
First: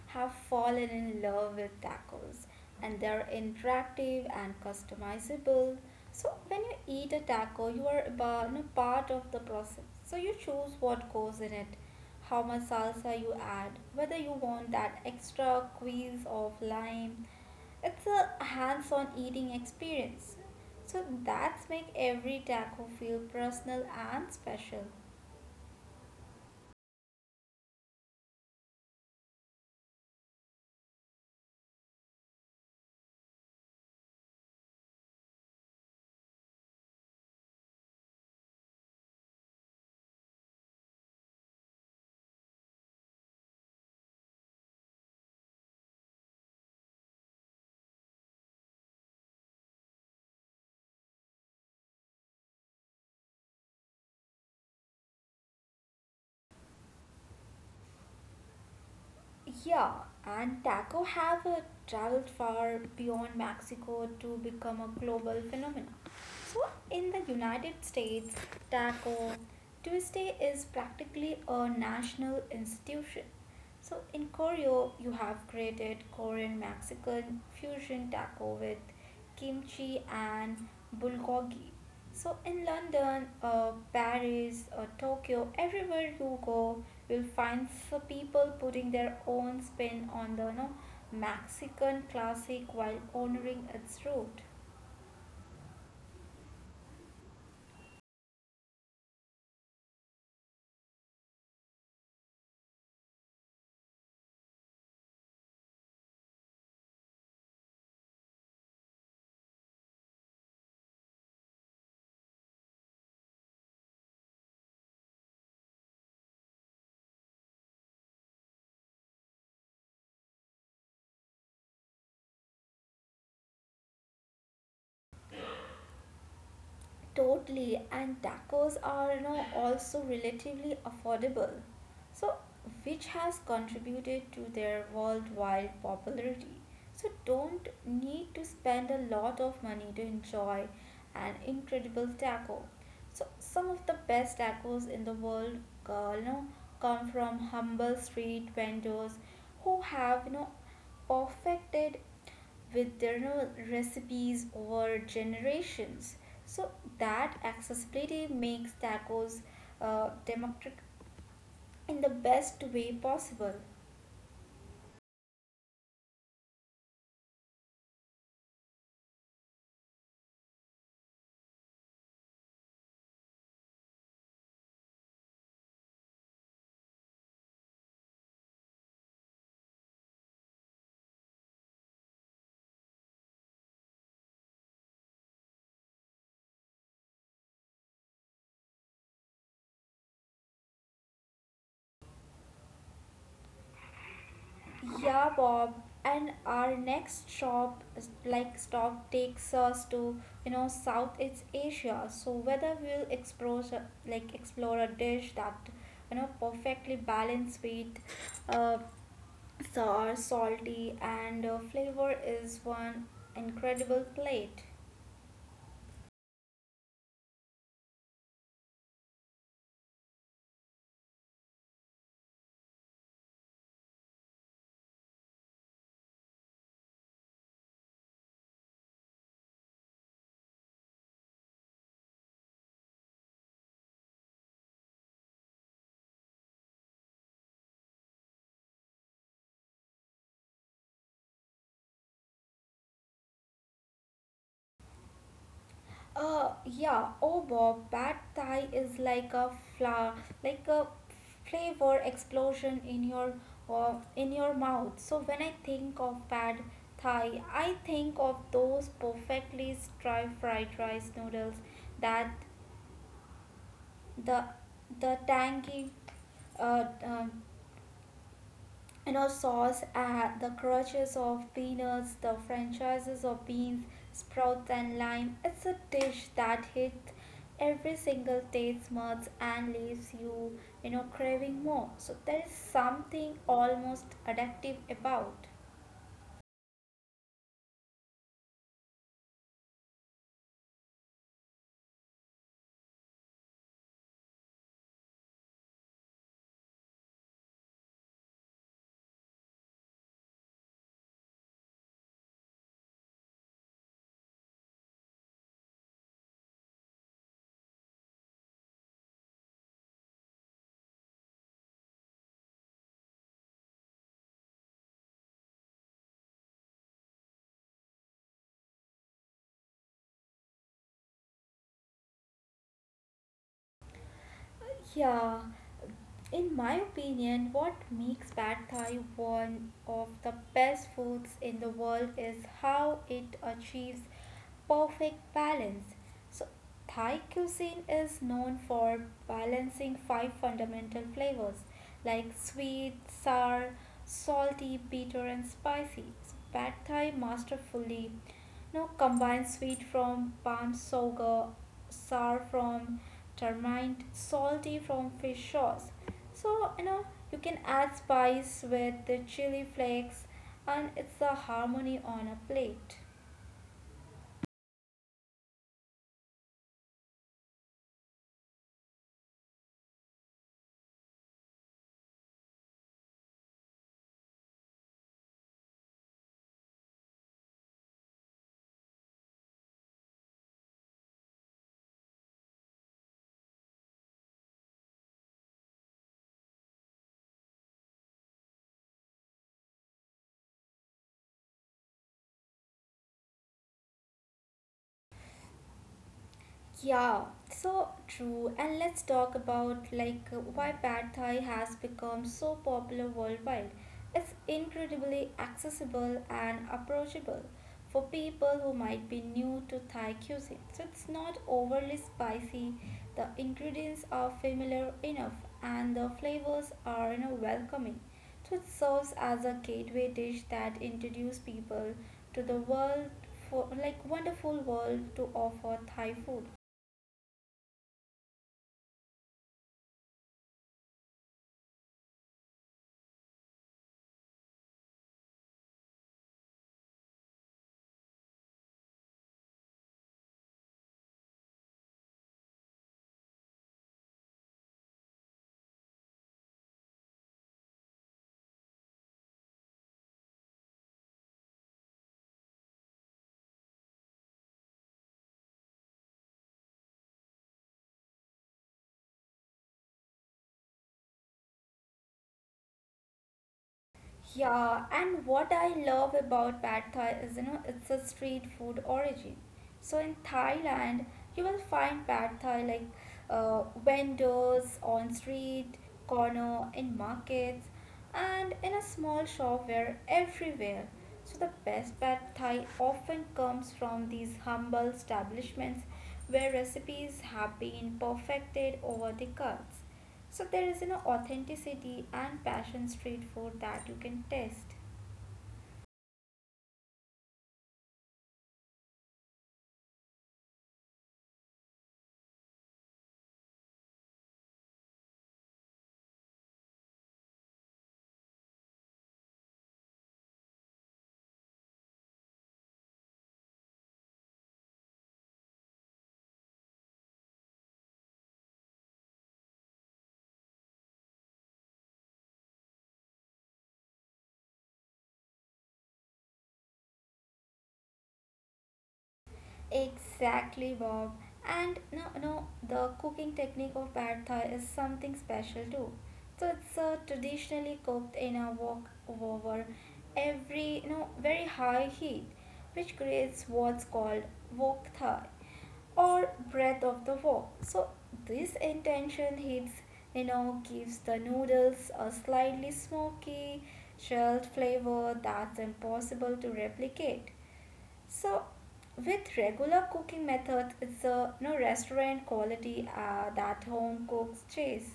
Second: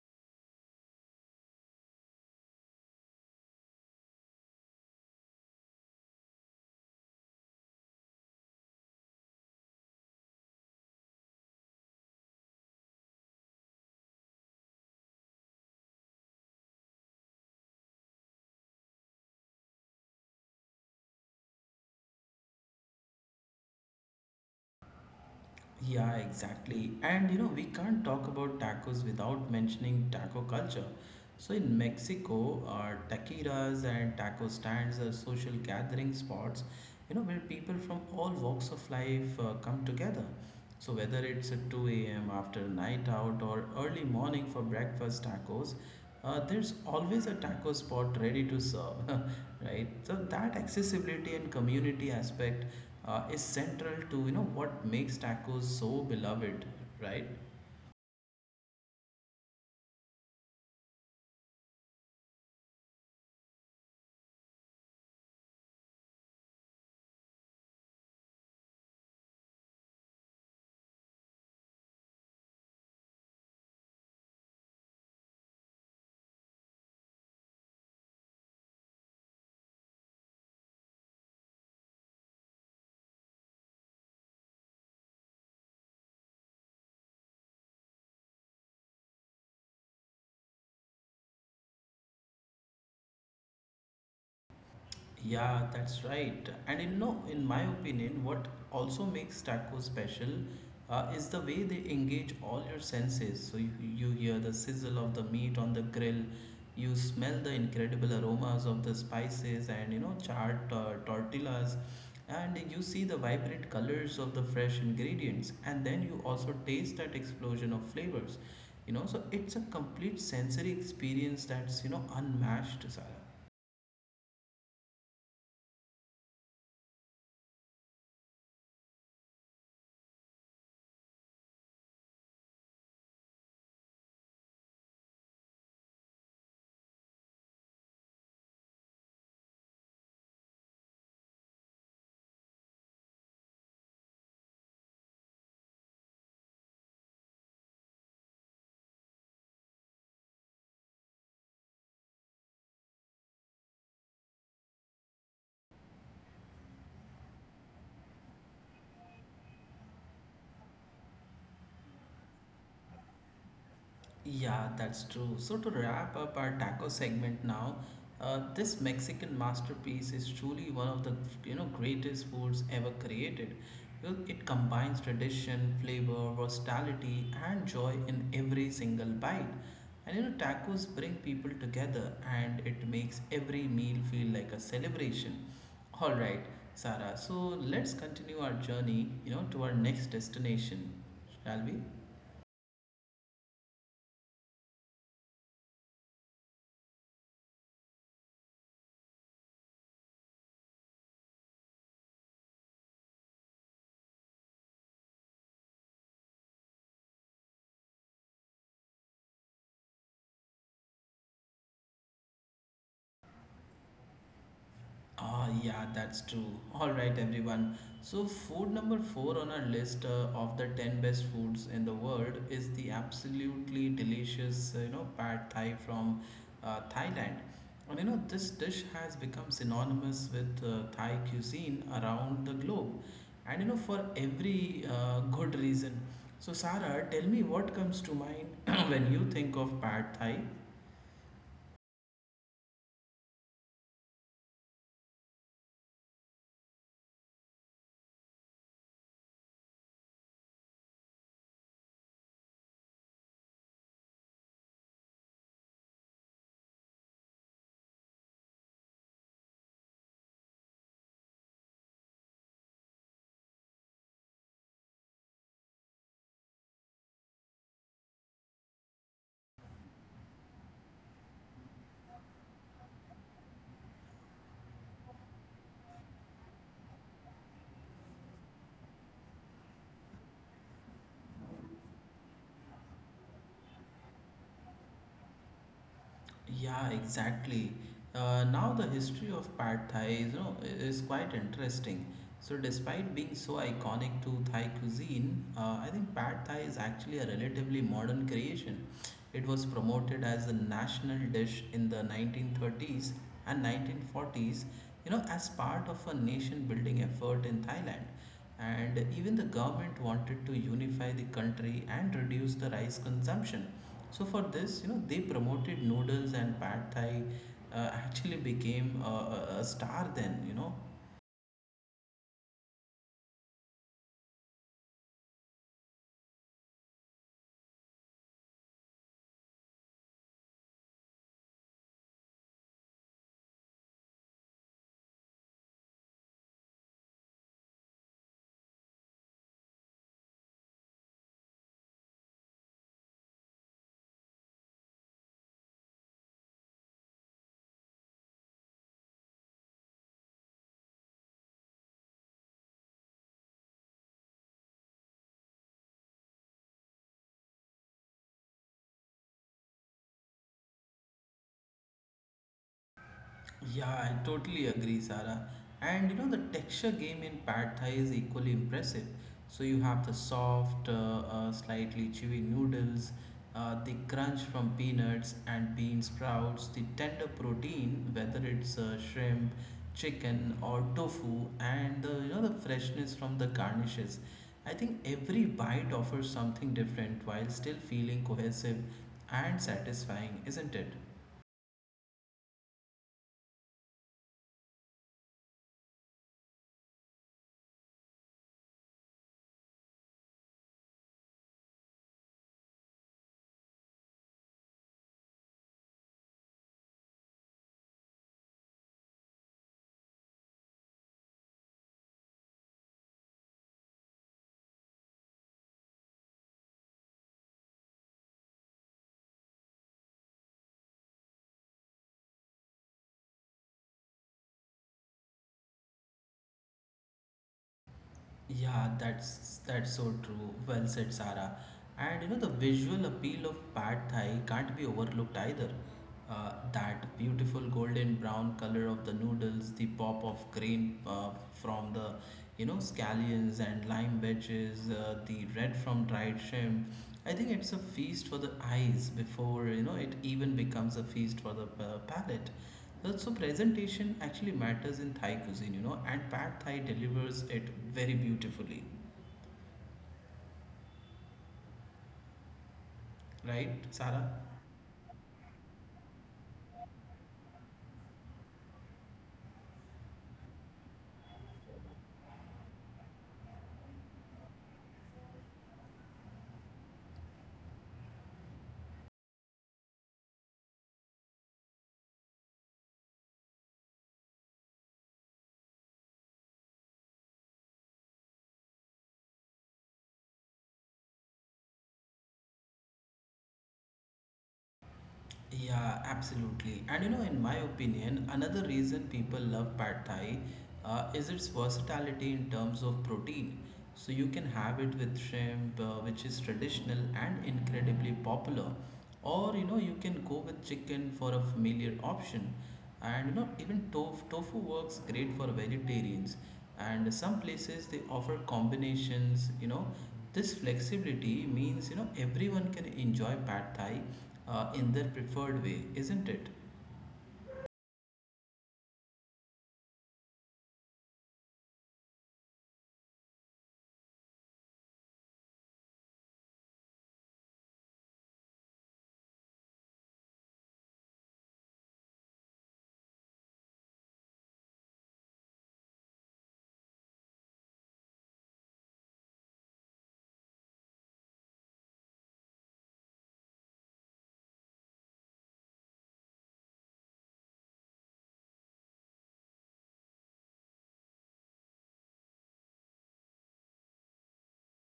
B: have fallen in love with tacos, and they're interactive and customizable. So when you eat a taco, you are about, you know, part of the process. So you choose what goes in it, how much salsa you add, whether you want that extra squeeze of lime. It's a hands-on eating experience. So that's make every taco feel personal and special.
A: Yeah, exactly. And you know we can't talk about tacos without mentioning taco culture. So in Mexico, taqueras and taco stands are social gathering spots, you know where people from all walks of life come together. So whether it's at 2 a.m. after a night out or early morning for breakfast tacos, there's always a taco spot ready to serve, [LAUGHS] right? So that accessibility and community aspect is central to you know what makes tacos so beloved, right?
B: Yeah, and taco have traveled far beyond Mexico to become a global phenomenon. So in the United States, Taco Tuesday is practically a national institution. So in Korea, you have created Korean Mexican fusion taco with kimchi and bulgogi. So in London, Paris, or Tokyo, everywhere you go, you'll find some people putting their own spin on the Mexican classic while honoring its root.
A: Yeah, that's right. And in no, in my opinion, what also makes tacos special is the way they engage all your senses. So you hear the sizzle of the meat on the grill, you smell the incredible aromas of the spices and you know charred tortillas, and you see the vibrant colors of the fresh ingredients, and then you also taste that explosion of flavors. You know, so it's a complete sensory experience that's you know unmatched, Sarah.
B: Totally, and tacos are also relatively affordable, so which has contributed to their worldwide popularity. So don't need to spend a lot of money to enjoy an incredible taco. So some of the best tacos in the world, uh, you know, come from humble street vendors who have perfected with their recipes over generations. So that accessibility makes tacos democratic in the best way possible.
A: Yeah, that's true. So, to wrap up our taco segment now, this Mexican masterpiece is truly one of the you know greatest foods ever created. Well, it combines tradition, flavor, versatility, and joy in every single bite. And you know, tacos bring people together, and it makes every meal feel like a celebration. All right, Sarah. So let's continue our journey, you know, to our next destination, shall we?
B: Yeah, Bob. And our next shop, like stop, takes us to you know Southeast Asia. So whether we'll explore a dish that you know perfectly balanced with uh, sour, salty, and flavor is one incredible plate.
A: Ah, yeah, that's true. All right, everyone. So, food number four on our list of the 10 best foods in the world is the absolutely delicious, you know, pad thai from Thailand. And you know, this dish has become synonymous with Thai cuisine around the globe, and you know, for every good reason. So, Sarah, tell me what comes to mind [CLEARS THROAT] when you think of pad thai.
B: Yeah. Oh, Bob, bad Thai is like a flower, like a flavor explosion in your mouth. So when I think of bad Thai, I think of those perfectly stir fried rice noodles that the the tangy uh, um you know sauce, the crushes of peanuts, the franchises of beans sprouts and lime. It's a dish that hits every single taste buds and leaves you you know craving more. So there is something almost addictive about.
A: Yeah, exactly. Now the history of pad thai is quite interesting. So despite being so iconic to Thai cuisine, I think pad thai is actually a relatively modern creation. It was promoted as a national dish in the 1930s and 1940s, you know, as part of a nation building effort in Thailand. And even the government wanted to unify the country and reduce the rice consumption. So for this, you know, they promoted noodles and pad thai actually became a star then, you know.
B: Yeah. In my opinion, what makes pad thai one of the best foods in the world is how it achieves perfect balance. So, Thai cuisine is known for balancing five fundamental flavors like sweet, sour, salty, bitter, and spicy. So, pad thai masterfully no combines sweet from palm sugar, sour from tamarind, salty from fish sauce, so you know you can add spice with the chili flakes, and it's a harmony on a plate.
A: Yeah, I totally agree, Sarah. And you know, the texture game in pad thai is equally impressive. So you have the soft, slightly chewy noodles, the crunch from peanuts and bean sprouts, the tender protein, whether it's shrimp, chicken, or tofu, and the you know the freshness from the garnishes. I think every bite offers something different while still feeling cohesive and satisfying, isn't it?
B: Yeah, so true. And let's talk about like why pad thai has become so popular worldwide. It's incredibly accessible and approachable for people who might be new to Thai cuisine. So it's not overly spicy. The ingredients are familiar enough and the flavors are you know, welcoming. So it serves as a gateway dish that introduces people to the world for like wonderful world to offer Thai food.
A: Yeah, that's so true. Well said, Sarah. And you know the visual appeal of pad thai can't be overlooked either. That beautiful golden brown color of the noodles, the pop of green from the you know scallions and lime wedges, the red from dried shrimp. I think it's a feast for the eyes before you know it even becomes a feast for the palate. Well, so presentation actually matters in Thai cuisine, you know, and Pad Thai delivers it very beautifully, right, Sarah?
B: Yeah, and what I love about pad thai is, you know, it's a street food origin. So in Thailand, you will find pad thai like vendors on street, corner, in markets, and in a small shop where everywhere. So the best pad thai often comes from these humble establishments where recipes have been perfected over the decades. So there is you know authenticity and passion street food that you can taste.
A: Yeah, absolutely. And you know, in my opinion, another reason people love pad thai is its versatility in terms of protein. So you can have it with shrimp, which is traditional and incredibly popular, or you know, you can go with chicken for a familiar option. And you know, even tofu works great for vegetarians. And some places they offer combinations. You know, this flexibility means you know everyone can enjoy pad thai in their preferred way, isn't it?
B: Exactly, Bob. And no, no, the cooking technique of pad thai is something special too. So it's traditionally cooked in a wok over every, you know, very high heat, which creates what's called wok thai or breath of the wok. So this intention heats, you know, gives the noodles a slightly smoky, shelled flavor that's impossible to replicate. So, with regular cooking methods, it's a you know, restaurant quality that home cooks chase.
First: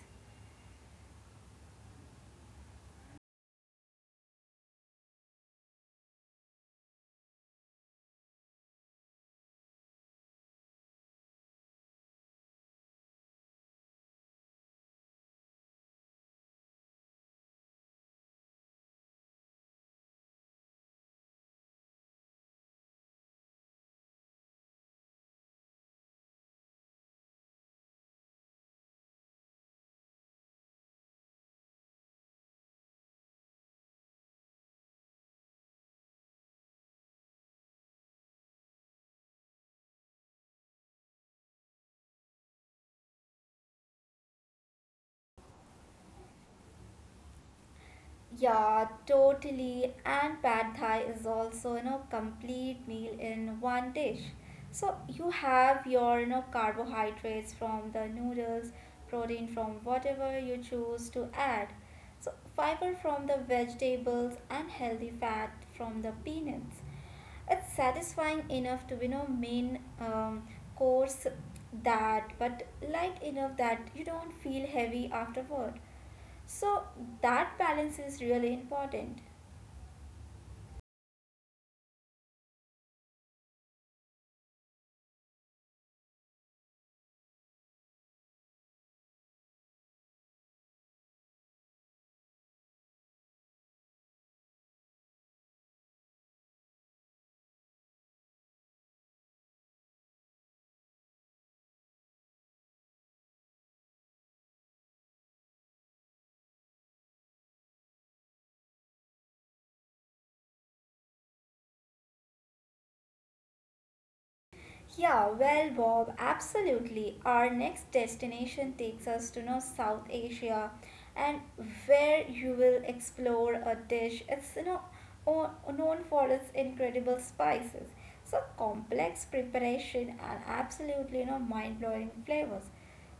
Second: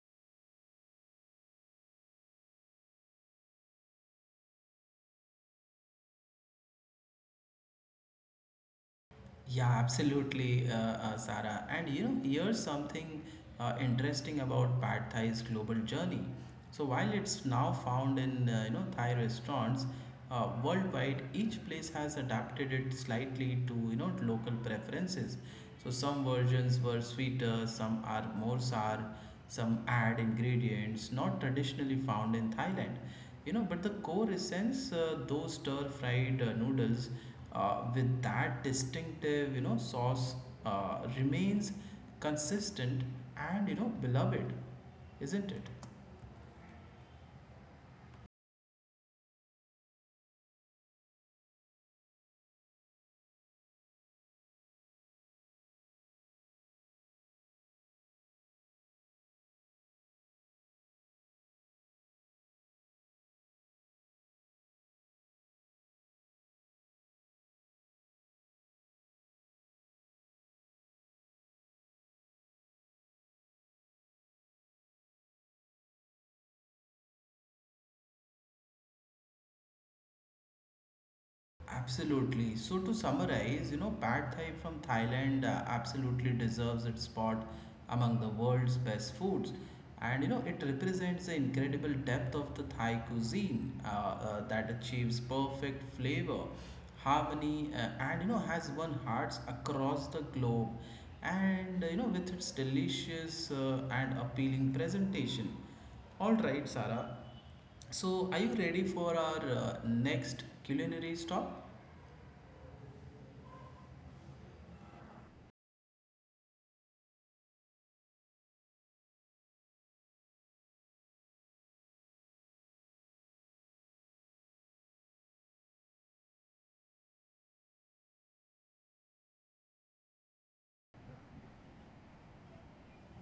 A: Yeah, absolutely, Sarah. And you know, here's something interesting about pad thai's global journey. So while it's now found in you know Thai restaurants worldwide, each place has adapted it slightly to you know local preferences. So some versions were sweeter, some are more sour, some add ingredients not traditionally found in Thailand. You know, but the core essence, those stir-fried noodles with that distinctive you know sauce remains consistent and you know beloved, isn't it?
B: Yeah, totally. And pad thai is also, you know, complete meal in one dish. So you have your, you know, carbohydrates from the noodles, protein from whatever you choose to add. So fiber from the vegetables and healthy fat from the peanuts. It's satisfying enough to, you know, main course that, but light enough that you don't feel heavy afterward. So that balance is really important.
A: Absolutely. So to summarize, you know, pad thai from Thailand absolutely deserves its spot among the world's best foods, and you know, it represents the incredible depth of the Thai cuisine that achieves perfect flavor, harmony, and you know, has won hearts across the globe. And you know, with its delicious and appealing presentation. All right, Sarah. So, are you ready for our next culinary stop?
B: Yeah, well, Bob, absolutely. Our next destination takes us to know South Asia, and where you will explore a dish. It's you know o- known for its incredible spices, so complex preparation and absolutely you know mind-blowing flavors.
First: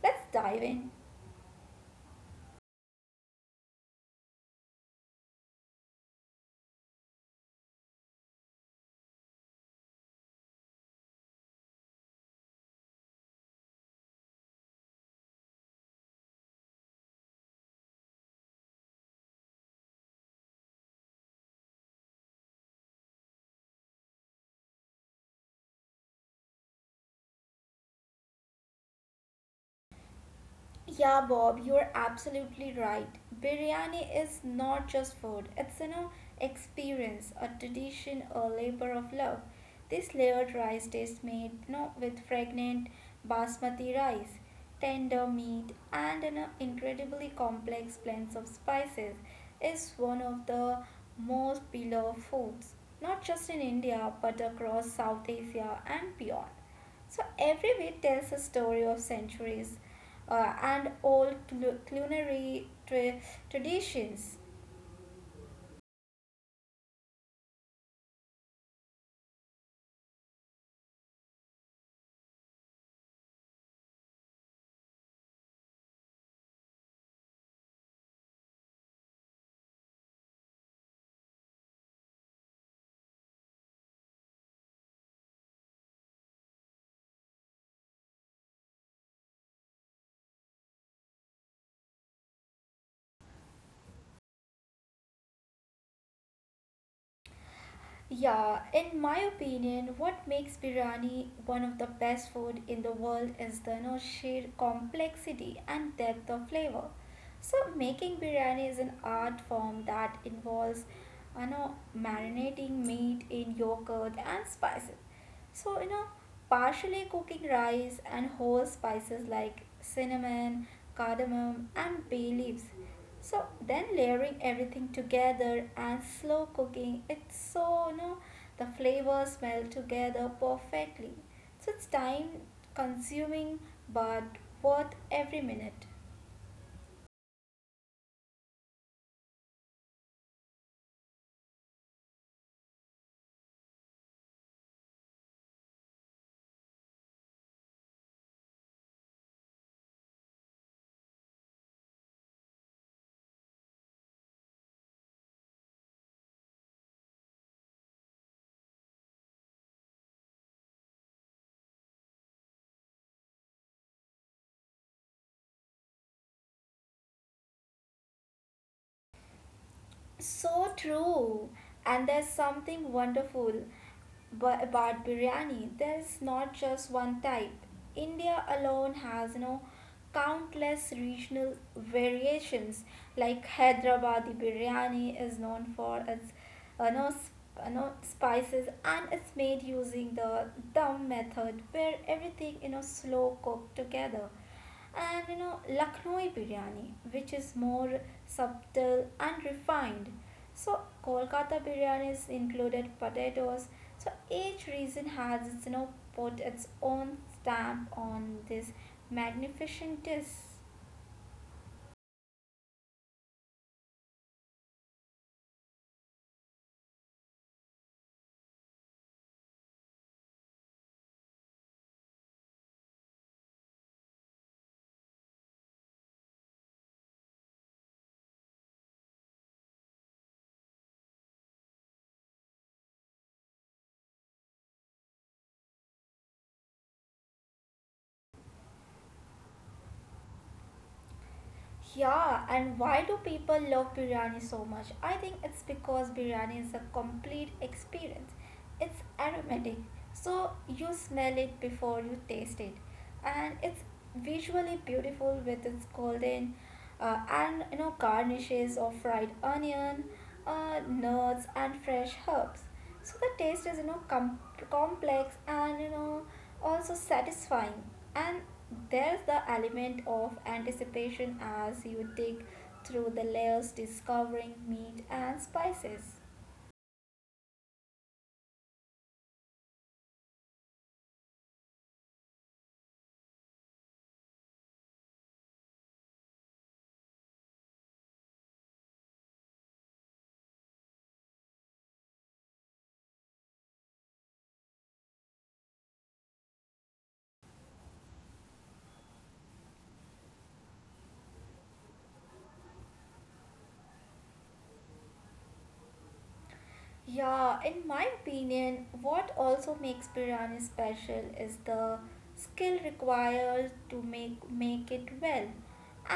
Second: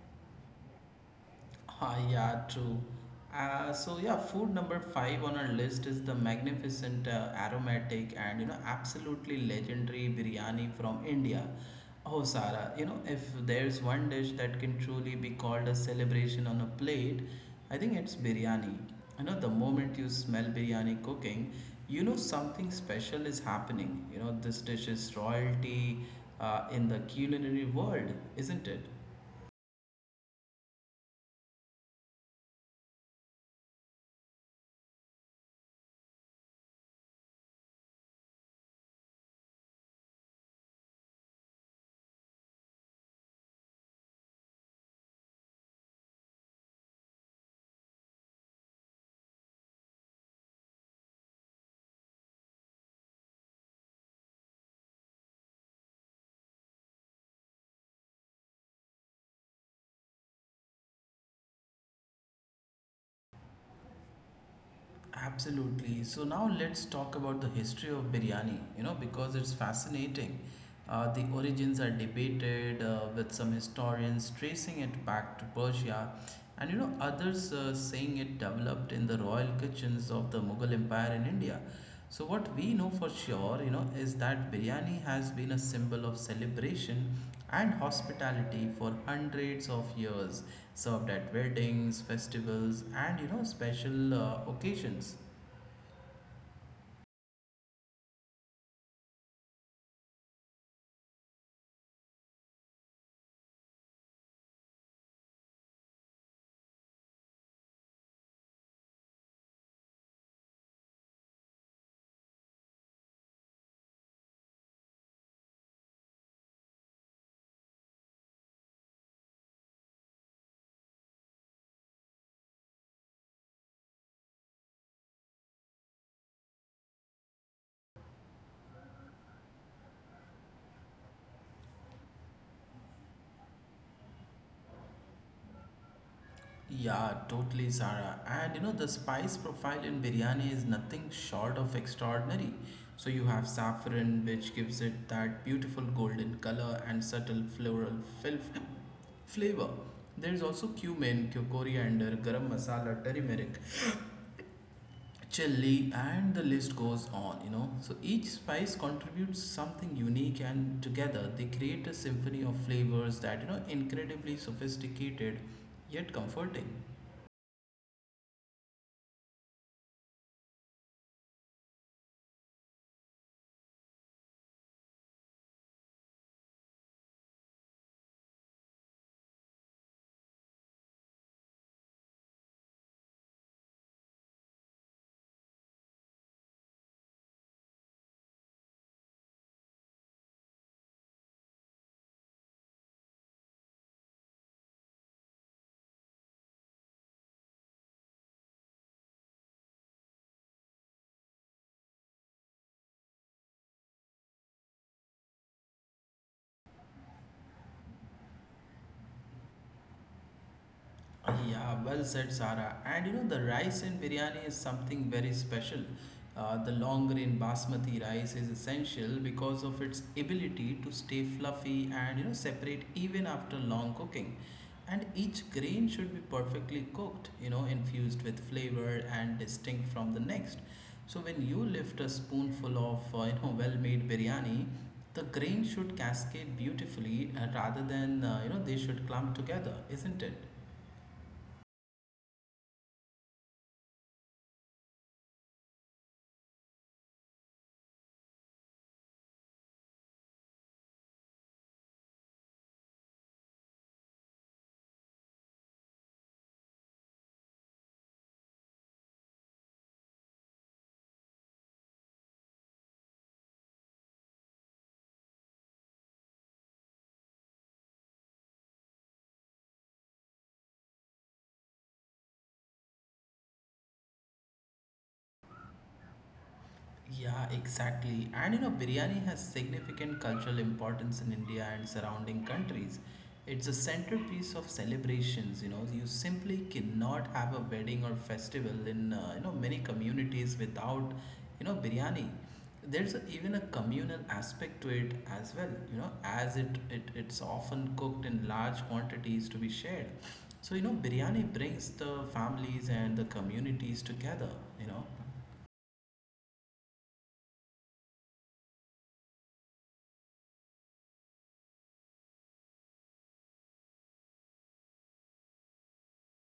B: Let's dive in.
A: Ah, yeah, true. So yeah, food number five on our list is the magnificent, aromatic, and you know absolutely legendary biryani from India. Oh, Sara, you know if there's one dish that can truly be called a celebration on a plate, I think it's biryani. You know the moment you smell biryani cooking, you know something special is happening. You know this dish is royalty, in the culinary world, isn't it?
B: Yeah, Bob, you're absolutely right. Biryani is not just food, it's an experience, a tradition, a labor of love. This layered rice dish made you know, with fragrant basmati rice, tender meat, and an incredibly complex blend of spices is one of the most beloved foods, not just in India but across South Asia and beyond. So every bit tells a story of centuries and old culinary traditions.
A: Absolutely. So now let's talk about the history of biryani, you know, because it's fascinating. The origins are debated with some historians tracing it back to Persia and you know others saying it developed in the royal kitchens of the Mughal Empire in India. So what we know for sure, you know, is that biryani has been a symbol of celebration and hospitality for hundreds of years, served at weddings, festivals, and you know, special occasions.
B: Yeah, in my opinion, what makes biryani one of the best food in the world is the you know, sheer complexity and depth of flavor. So making biryani is an art form that involves you know marinating meat in yogurt and spices. So you know partially cooking rice and whole spices like cinnamon, cardamom and bay leaves, so then layering everything together and slow cooking. It's so you know the flavors melt together perfectly. So it's time consuming but worth every minute.
A: Yeah, totally, Sarah. And you know, the spice profile in biryani is nothing short of extraordinary. So you have saffron, which gives it that beautiful golden color and subtle floral fil- flavor. There is also cumin, coriander, garam masala, turmeric, chili, and the list goes on, you know. So each spice contributes something unique, and together they create a symphony of flavors that, you know, incredibly sophisticated yet comforting.
B: So true. And there's something wonderful about biryani. There's not just one type. India alone has, you know, countless regional variations. Like Hyderabadi biryani is known for its, you know, sp- you know, spices, and it's made using the dum method where everything, you know, slow cooked together, and you know Lucknowi biryani, which is more subtle and refined. So Kolkata biryanis included potatoes. So each region has its, you know, put its own stamp on this magnificent dish.
A: Yeah, well said, Sara. And you know, the rice in biryani is something very special. The long grain basmati rice is essential because of its ability to stay fluffy and you know separate even after long cooking. And each grain should be perfectly cooked, you know, infused with flavor and distinct from the next. So when you lift a spoonful of you know well-made biryani, the grain should cascade beautifully rather than you know they should clump together, isn't it?
B: Yeah, and why do people love biryani so much? I think it's because biryani is a complete experience. It's aromatic, so you smell it before you taste it, and it's visually beautiful with its golden and you know garnishes of fried onion, nuts, and fresh herbs. So the taste is you know complex and you know also satisfying, and there's the element of anticipation as you dig through the layers discovering meat and spices.
A: Yeah, exactly. And you know, biryani has significant cultural importance in India and surrounding countries. It's a centerpiece of celebrations. You know, you simply cannot have a wedding or festival in you know many communities without you know biryani. There's even a communal aspect to it as well. You know, as it's often cooked in large quantities to be shared. So you know, biryani brings the families and the communities together. You know.
B: Yeah, in my opinion, what also makes biryani special is the skill required to make it well,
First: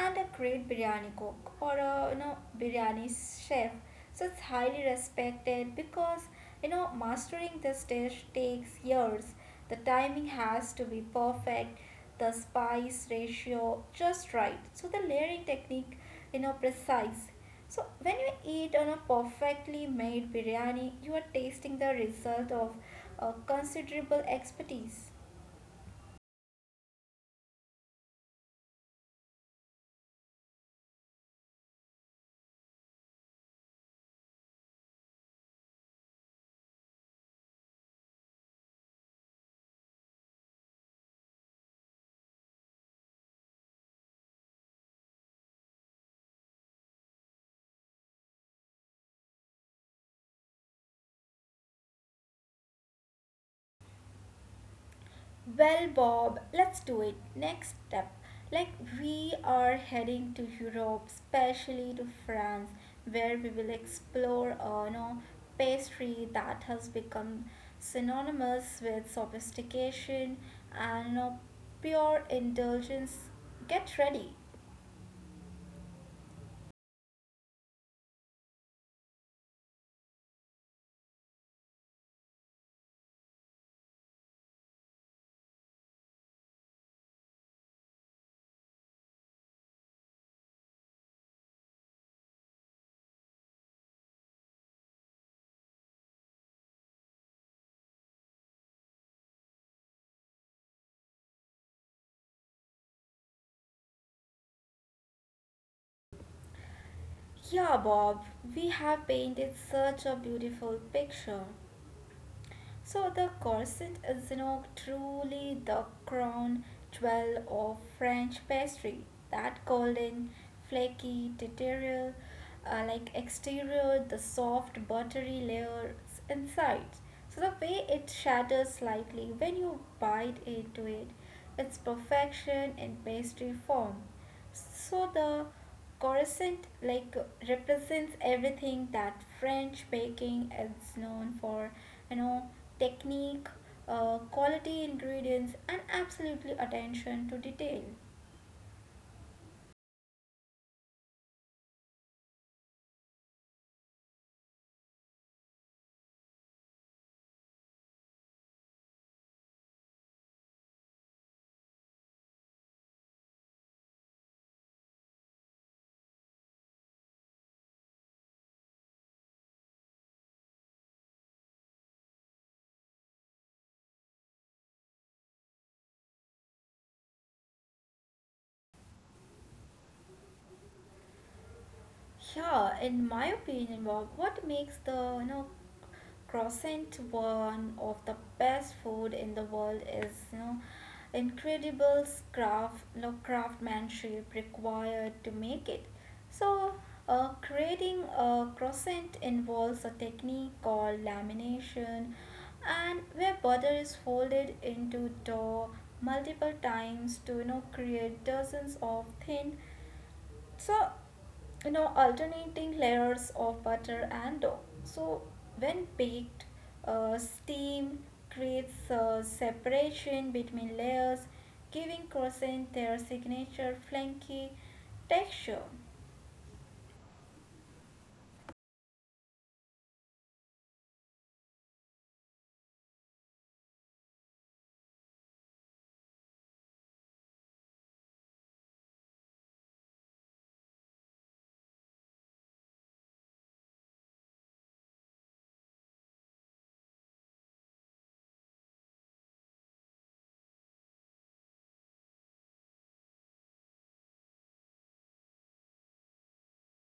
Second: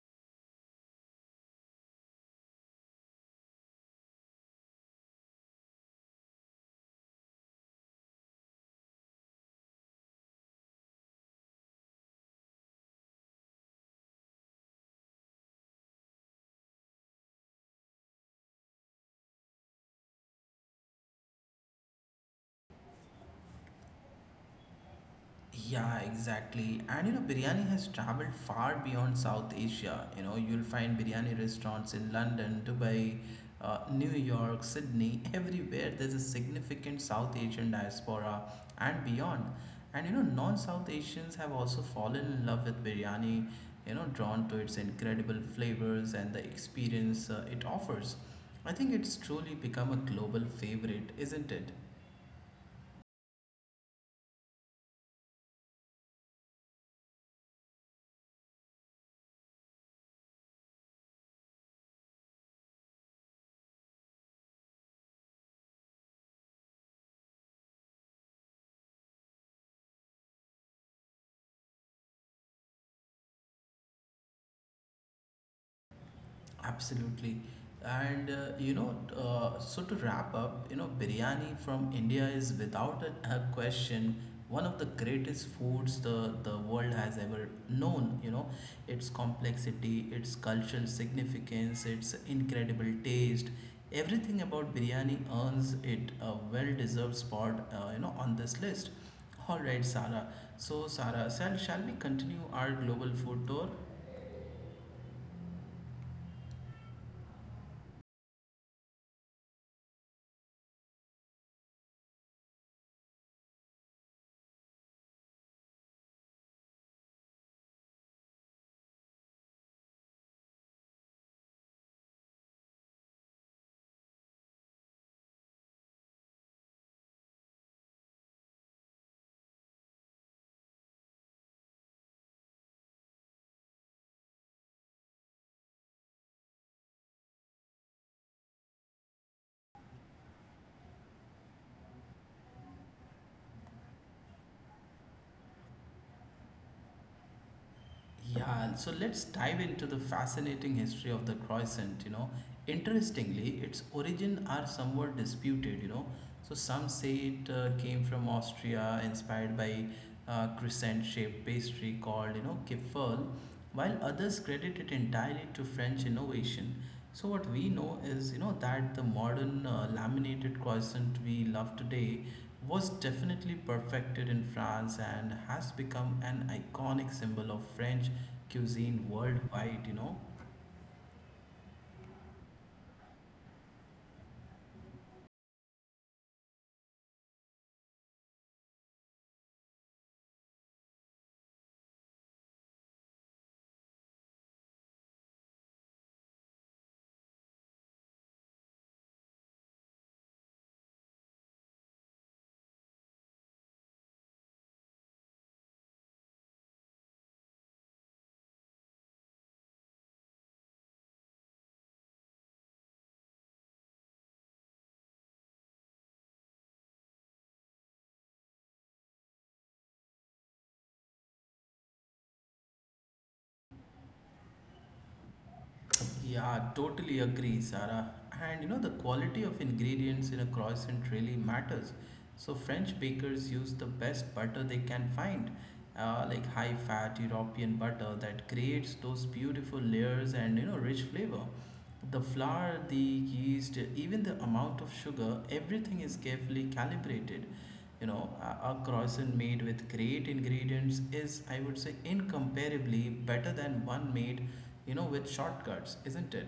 B: and a great biryani cook or a you know biryani chef. So it's highly respected because you know mastering this dish takes years. The timing has to be perfect, the spice ratio just right, so the layering technique you know precise. So when you eat on a perfectly made biryani, you are tasting the result of a considerable expertise.
A: Yeah, exactly. And you know, biryani has traveled far beyond South Asia. You know, you'll find biryani restaurants in London, Dubai, New York, Sydney, everywhere. There's a significant South Asian diaspora and beyond. And you know, non South Asians have also fallen in love with biryani, you know, drawn to its incredible flavors and the experience it offers. I think it's truly become a global favorite, isn't it?
B: Well, Bob, let's do it. Next step. Like we are heading to Europe, especially to France, where we will explore a you know, pastry that has become synonymous with sophistication and you know, pure indulgence. Get ready.
A: Absolutely. And so to wrap up, you know, biryani from India is without a question one of the greatest foods the world has ever known. You know, its complexity, its cultural significance, its incredible taste, everything about biryani earns it a well deserved spot, you know, on this list. All right, Sarah. So, Sarah, shall we continue our global food tour?
B: Yeah, Bob, we have painted such a beautiful picture. So the corset is, you know, truly the crown jewel of French pastry. That golden, flaky, tutorial, like exterior, the soft, buttery layers inside. So the way it shatters slightly when you bite into it, it's perfection in pastry form. So the corset like represents everything that French baking is known for, you know, technique, quality ingredients, and absolutely attention to detail.
A: Yeah, so let's dive into the fascinating history of the croissant, you know. Interestingly, its origin are somewhat disputed, you know. So some say it came from Austria, inspired by crescent-shaped pastry called, you know, kipferl, while others credit it entirely to French innovation. So what we know is, you know, that the modern laminated croissant we love today was definitely perfected in France and has become an iconic symbol of French cuisine worldwide, you know.
B: Yeah, in my opinion, Bob, what makes the you know croissant one of the best food in the world is you know incredible craft you know, craftsmanship required to make it. So, creating a croissant involves a technique called lamination, and where butter is folded into dough multiple times to you know create dozens of thin, so you know alternating layers of butter and dough. So when baked, steam creates a separation between layers, giving croissants their signature flaky texture.
A: Yeah, totally agree, Sarah. And you know, the quality of ingredients in a croissant really matters. So, French bakers use the best butter they can find, like high fat European butter that creates those beautiful layers and you know, rich flavor. The flour, the yeast, even the amount of sugar, everything is carefully calibrated. You know, a croissant made with great ingredients is, I would say, incomparably better than one made, you know, with shortcuts, isn't it?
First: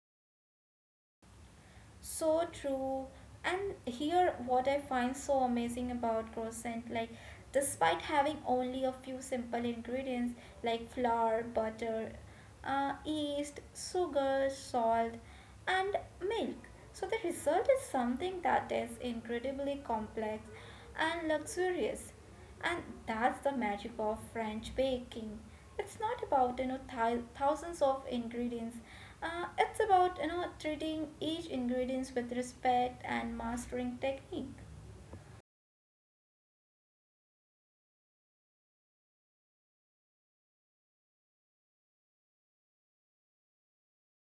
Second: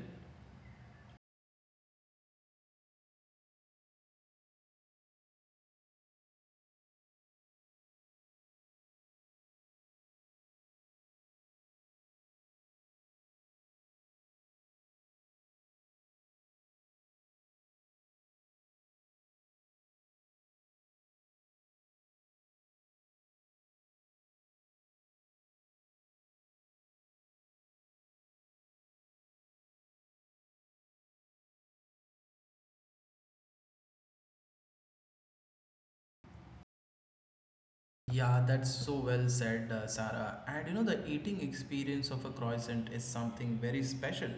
B: So true. And here, what I find so amazing about croissant, like, despite having only a few simple ingredients like flour, butter, yeast, sugar, salt, and milk, so the result is something that is incredibly complex and luxurious. And that's the magic of french baking. It's not about you know thousands of ingredients, it's about you know treating each ingredients with respect and mastering technique.
A: Yeah, that's so well said, Sarah. And you know, the eating experience of a croissant is something very special.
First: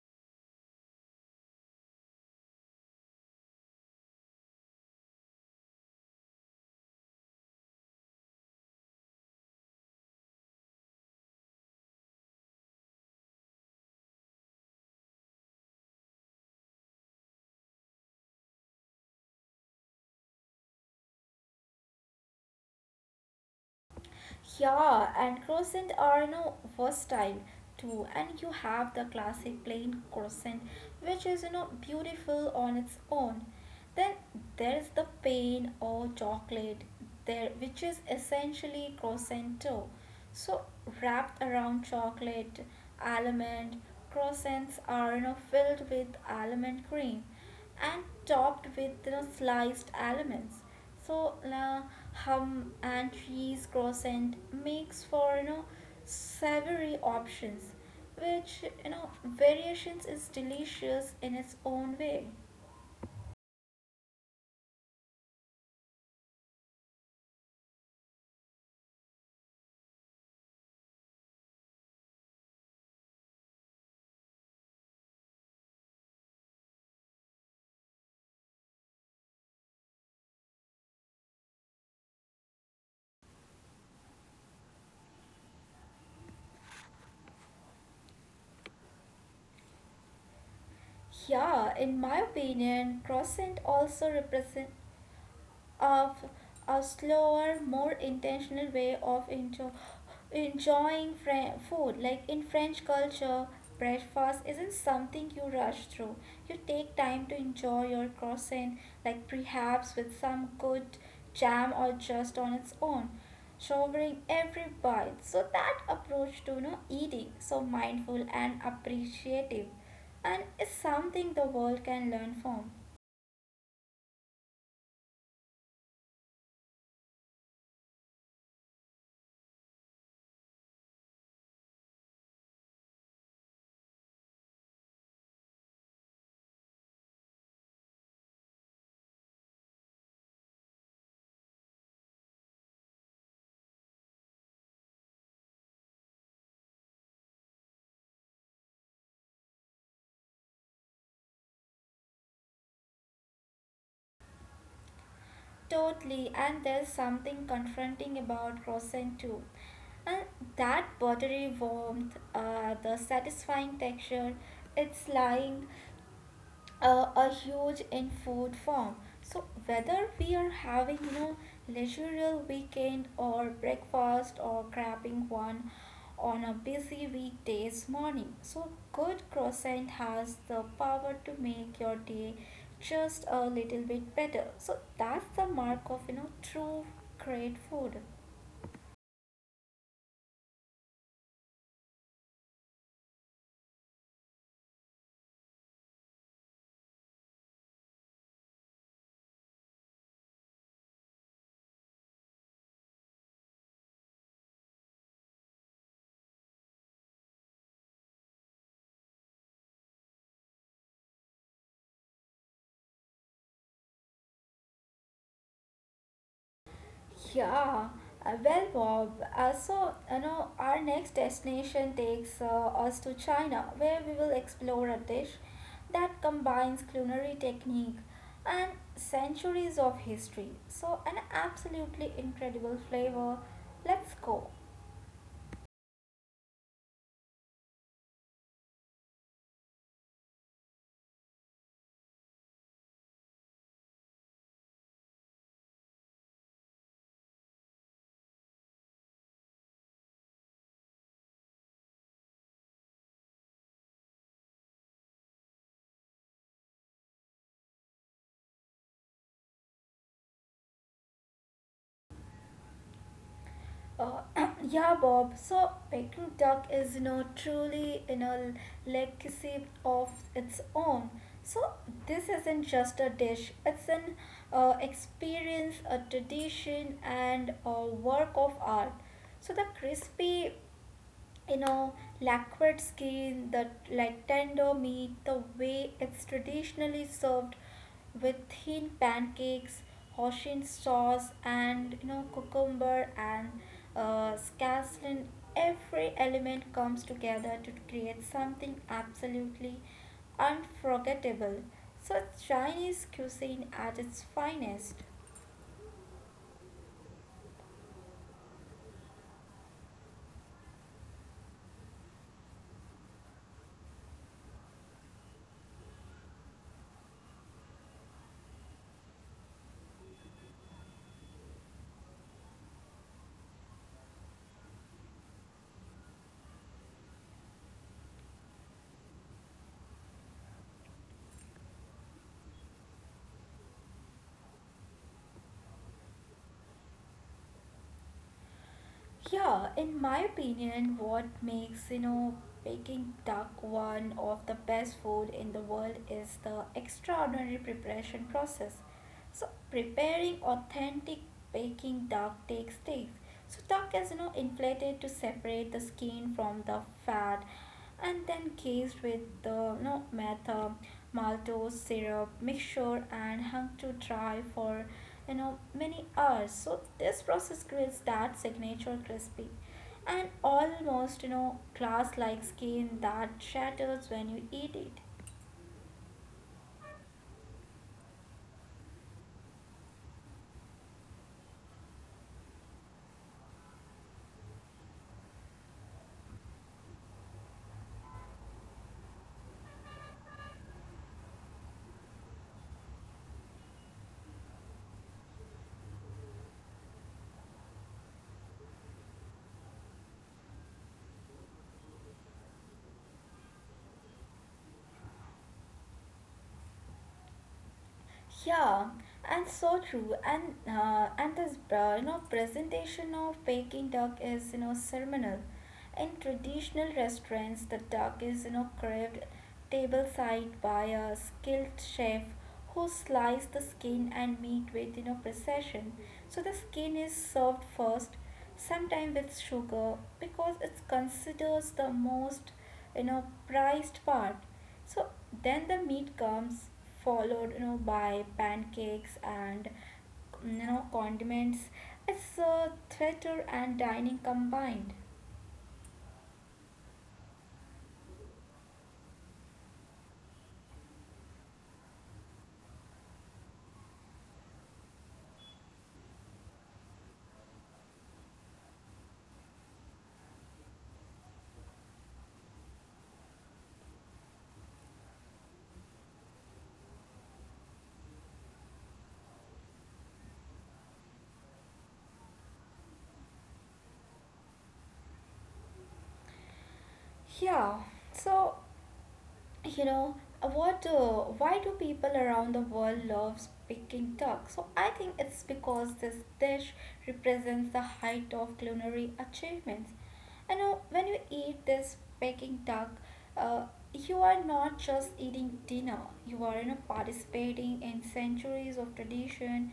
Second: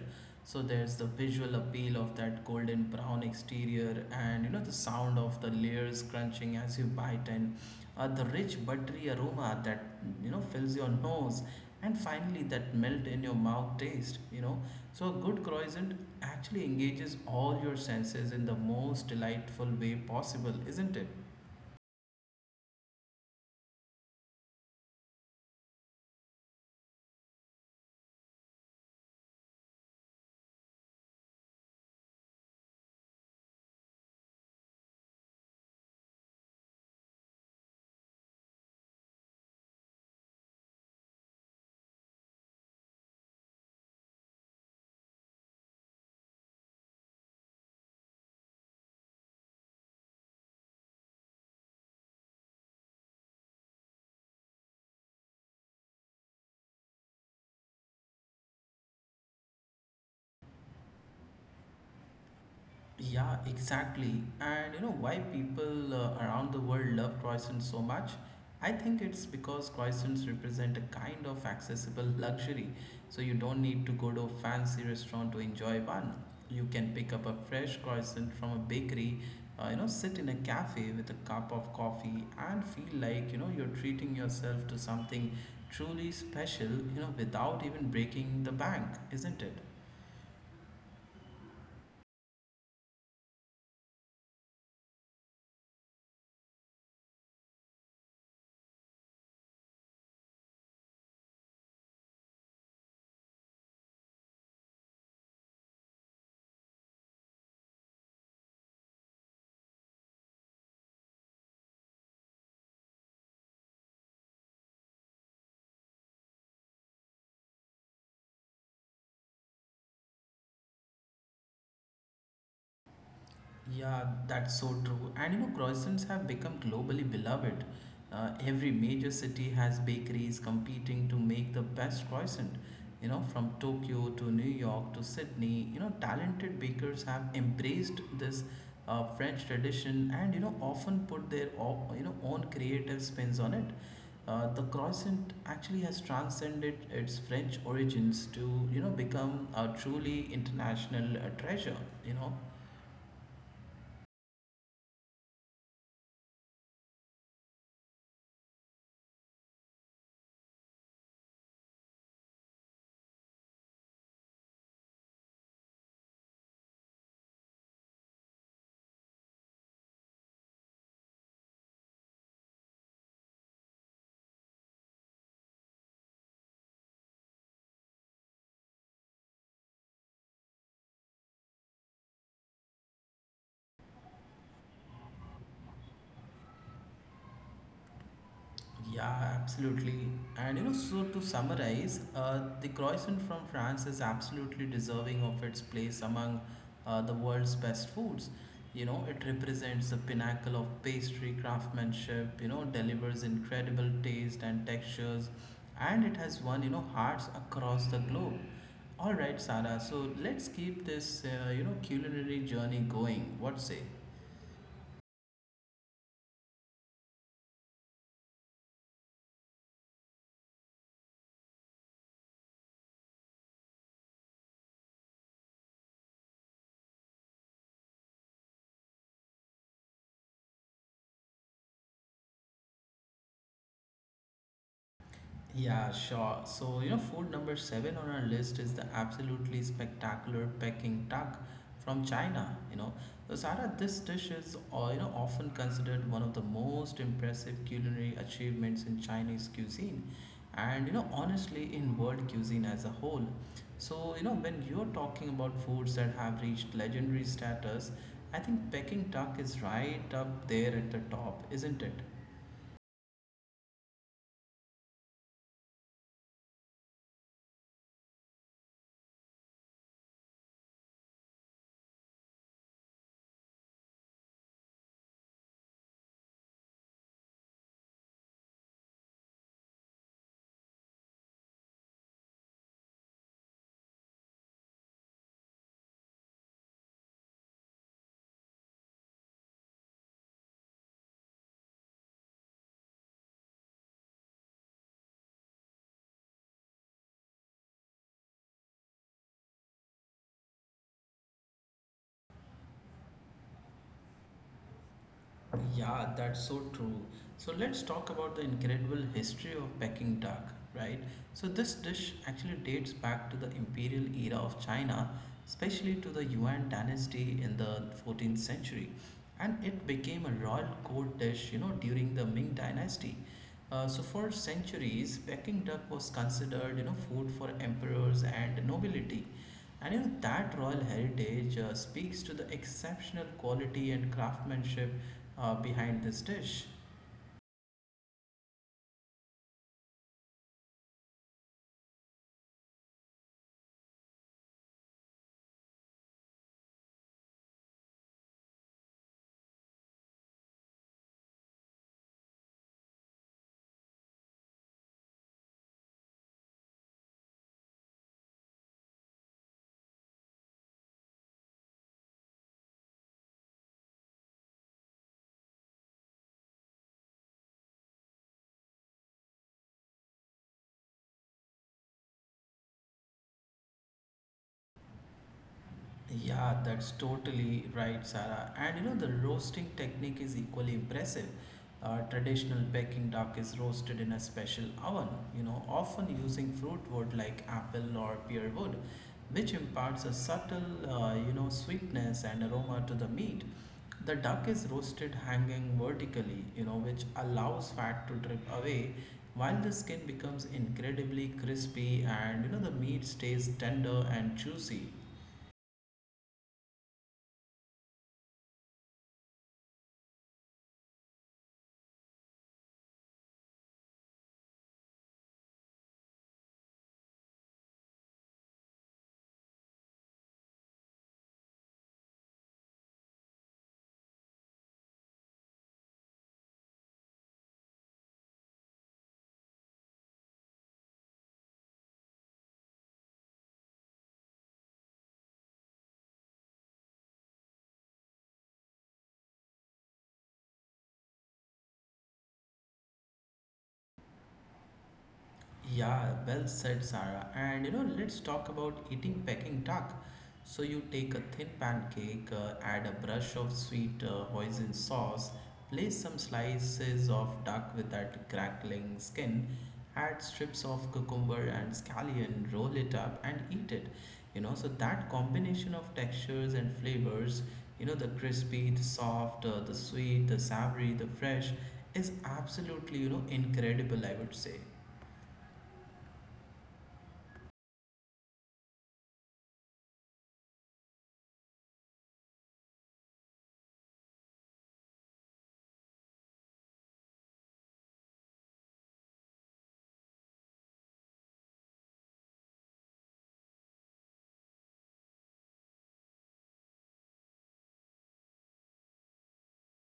A: So there's the visual appeal of that golden brown exterior, and you know, the sound of the layers crunching as you bite, and the rich buttery aroma that you know fills your nose, and finally that melt in your mouth taste. You know, so a good croissant actually engages all your senses in the most delightful way possible, isn't it?
B: Yeah, and crescent are now versatile too. And you have the classic plain crescent, which is you know beautiful on its own. Then there's the pain or chocolate there, which is essentially crescent too. So wrapped around chocolate, almond, croissants are you know filled with almond cream and topped with you know, sliced almonds. So hum and cheese croissant makes for you know savory options, which you know variations is delicious in its own way.
A: Yeah, exactly. And you know why people around the world love croissants so much? I think it's because croissants represent a kind of accessible luxury. So you don't need to go to a fancy restaurant to enjoy one. You can pick up a fresh croissant from a bakery, you know, sit in a cafe with a cup of coffee and feel like, you know, you're treating yourself to something truly special, you know, without even breaking the bank, isn't it?
B: Yeah, in my opinion, croissant also represent of a slower, more intentional way of enjoying food. Like in French culture, breakfast isn't something you rush through. You take time to enjoy your croissant, like perhaps with some good jam or just on its own, savoring every bite. So that approach to you know, eating, so mindful and appreciative, and is something the world can learn from.
A: Yeah, that's so true. And you know, croissants have become globally beloved. Every major city has bakeries competing to make the best croissant. You know, from Tokyo to New York to Sydney, you know, talented bakers have embraced this French tradition and you know often put their you know own creative spins on it. The croissant actually has transcended its French origins to you know become a truly international treasure. You know.
B: Totally, and there's something confronting about croissant too. And that buttery warmth, the satisfying texture, it's lying a huge in food form. So whether we are having leisurely weekend or breakfast or grabbing one on a busy weekdays morning, so good croissant has the power to make your day just a little bit better. So that's the mark of true great food.
A: Yeah, absolutely. And you know, so to summarize, the croissant from France is absolutely deserving of its place among the world's best foods. You know, it represents the pinnacle of pastry craftsmanship, you know, delivers incredible taste and textures, and it has won, you know, hearts across the globe. All right, Sarah, so let's keep this, you know, culinary journey going. What say?
B: Yeah, well, Bob, so our next destination takes us to China, where we will explore a dish that combines culinary technique and centuries of history. So, an absolutely incredible flavor. Let's go.
A: Yeah, sure. So, you know, food number seven on our list is the absolutely spectacular Peking duck from China. You know, so Sarah, this dish is, you know, often considered one of the most impressive culinary achievements in Chinese cuisine, and you know, honestly, in world cuisine as a whole. So, you know, when you're talking about foods that have reached legendary status, I think Peking duck is right up there at the top, isn't it?
B: Uh, [CLEARS THROAT] yeah, Bob. So, Peking duck is, you know, truly in a legacy of its own. So, this isn't just a dish, it's an experience, a tradition, and a work of art. So, the crispy, you know lacquered skin, the like tender meat, the way it's traditionally served with thin pancakes, hoshin sauce, and cucumber and scallion. Every element comes together to create something absolutely unforgettable. So Chinese cuisine at its finest.
A: Yeah, that's so true. So let's talk about the incredible history of Peking duck, right? So this dish actually dates back to the imperial era of China, especially to the Yuan dynasty in the 14th century, and it became a royal court dish, you know, during the Ming dynasty. So for centuries, Peking duck was considered, you know, food for emperors and nobility. And you know that royal heritage speaks to the exceptional quality and craftsmanship behind this dish.
B: Yeah, in my opinion, what makes baking duck one of the best food in the world is the extraordinary preparation process. So preparing authentic baking duck takes days. So duck is inflated to separate the skin from the fat, and then cased with the method maltose syrup mixture and hung to dry for many hours. So this process creates that signature crispy and almost glass like skin that shatters when you eat it.
A: Yeah, that's totally right, Sarah. And you know, the roasting technique is equally impressive. Traditional Peking duck is roasted in a special oven, you know, often using fruit wood like apple or pear wood, which imparts a subtle, you know, sweetness and aroma to the meat. The duck is roasted hanging vertically, you know, which allows fat to drip away while the skin becomes incredibly crispy and you know the meat stays tender and juicy.
B: Yeah, and so true. And and this, you know, presentation of baking duck is, you know, ceremonial. In traditional restaurants, the duck is, carved tableside by a skilled chef who slices the skin and meat with, precision. So the skin is served first, sometimes with sugar, because it's considered the most, prized part. So then the meat comes, followed, by pancakes and, condiments. It's a theater and dining combined.
A: Yeah, well said, Sarah. And you know, let's talk about eating Peking duck. So you take a thin pancake, add a brush of sweet hoisin sauce, place some slices of duck with that crackling skin, add strips of cucumber and scallion, roll it up and eat it. You know, so that combination of textures and flavors, you know, the crispy, the soft, the sweet, the savory, the fresh, is absolutely, you know, incredible, I would say.
B: Yeah. So, you know, what, why do people around the world love picking duck? So, I think it's because this dish represents the height of culinary achievements. I know, when you eat this Peking duck, uh, you are not just eating dinner, you are, you know, participating in centuries of tradition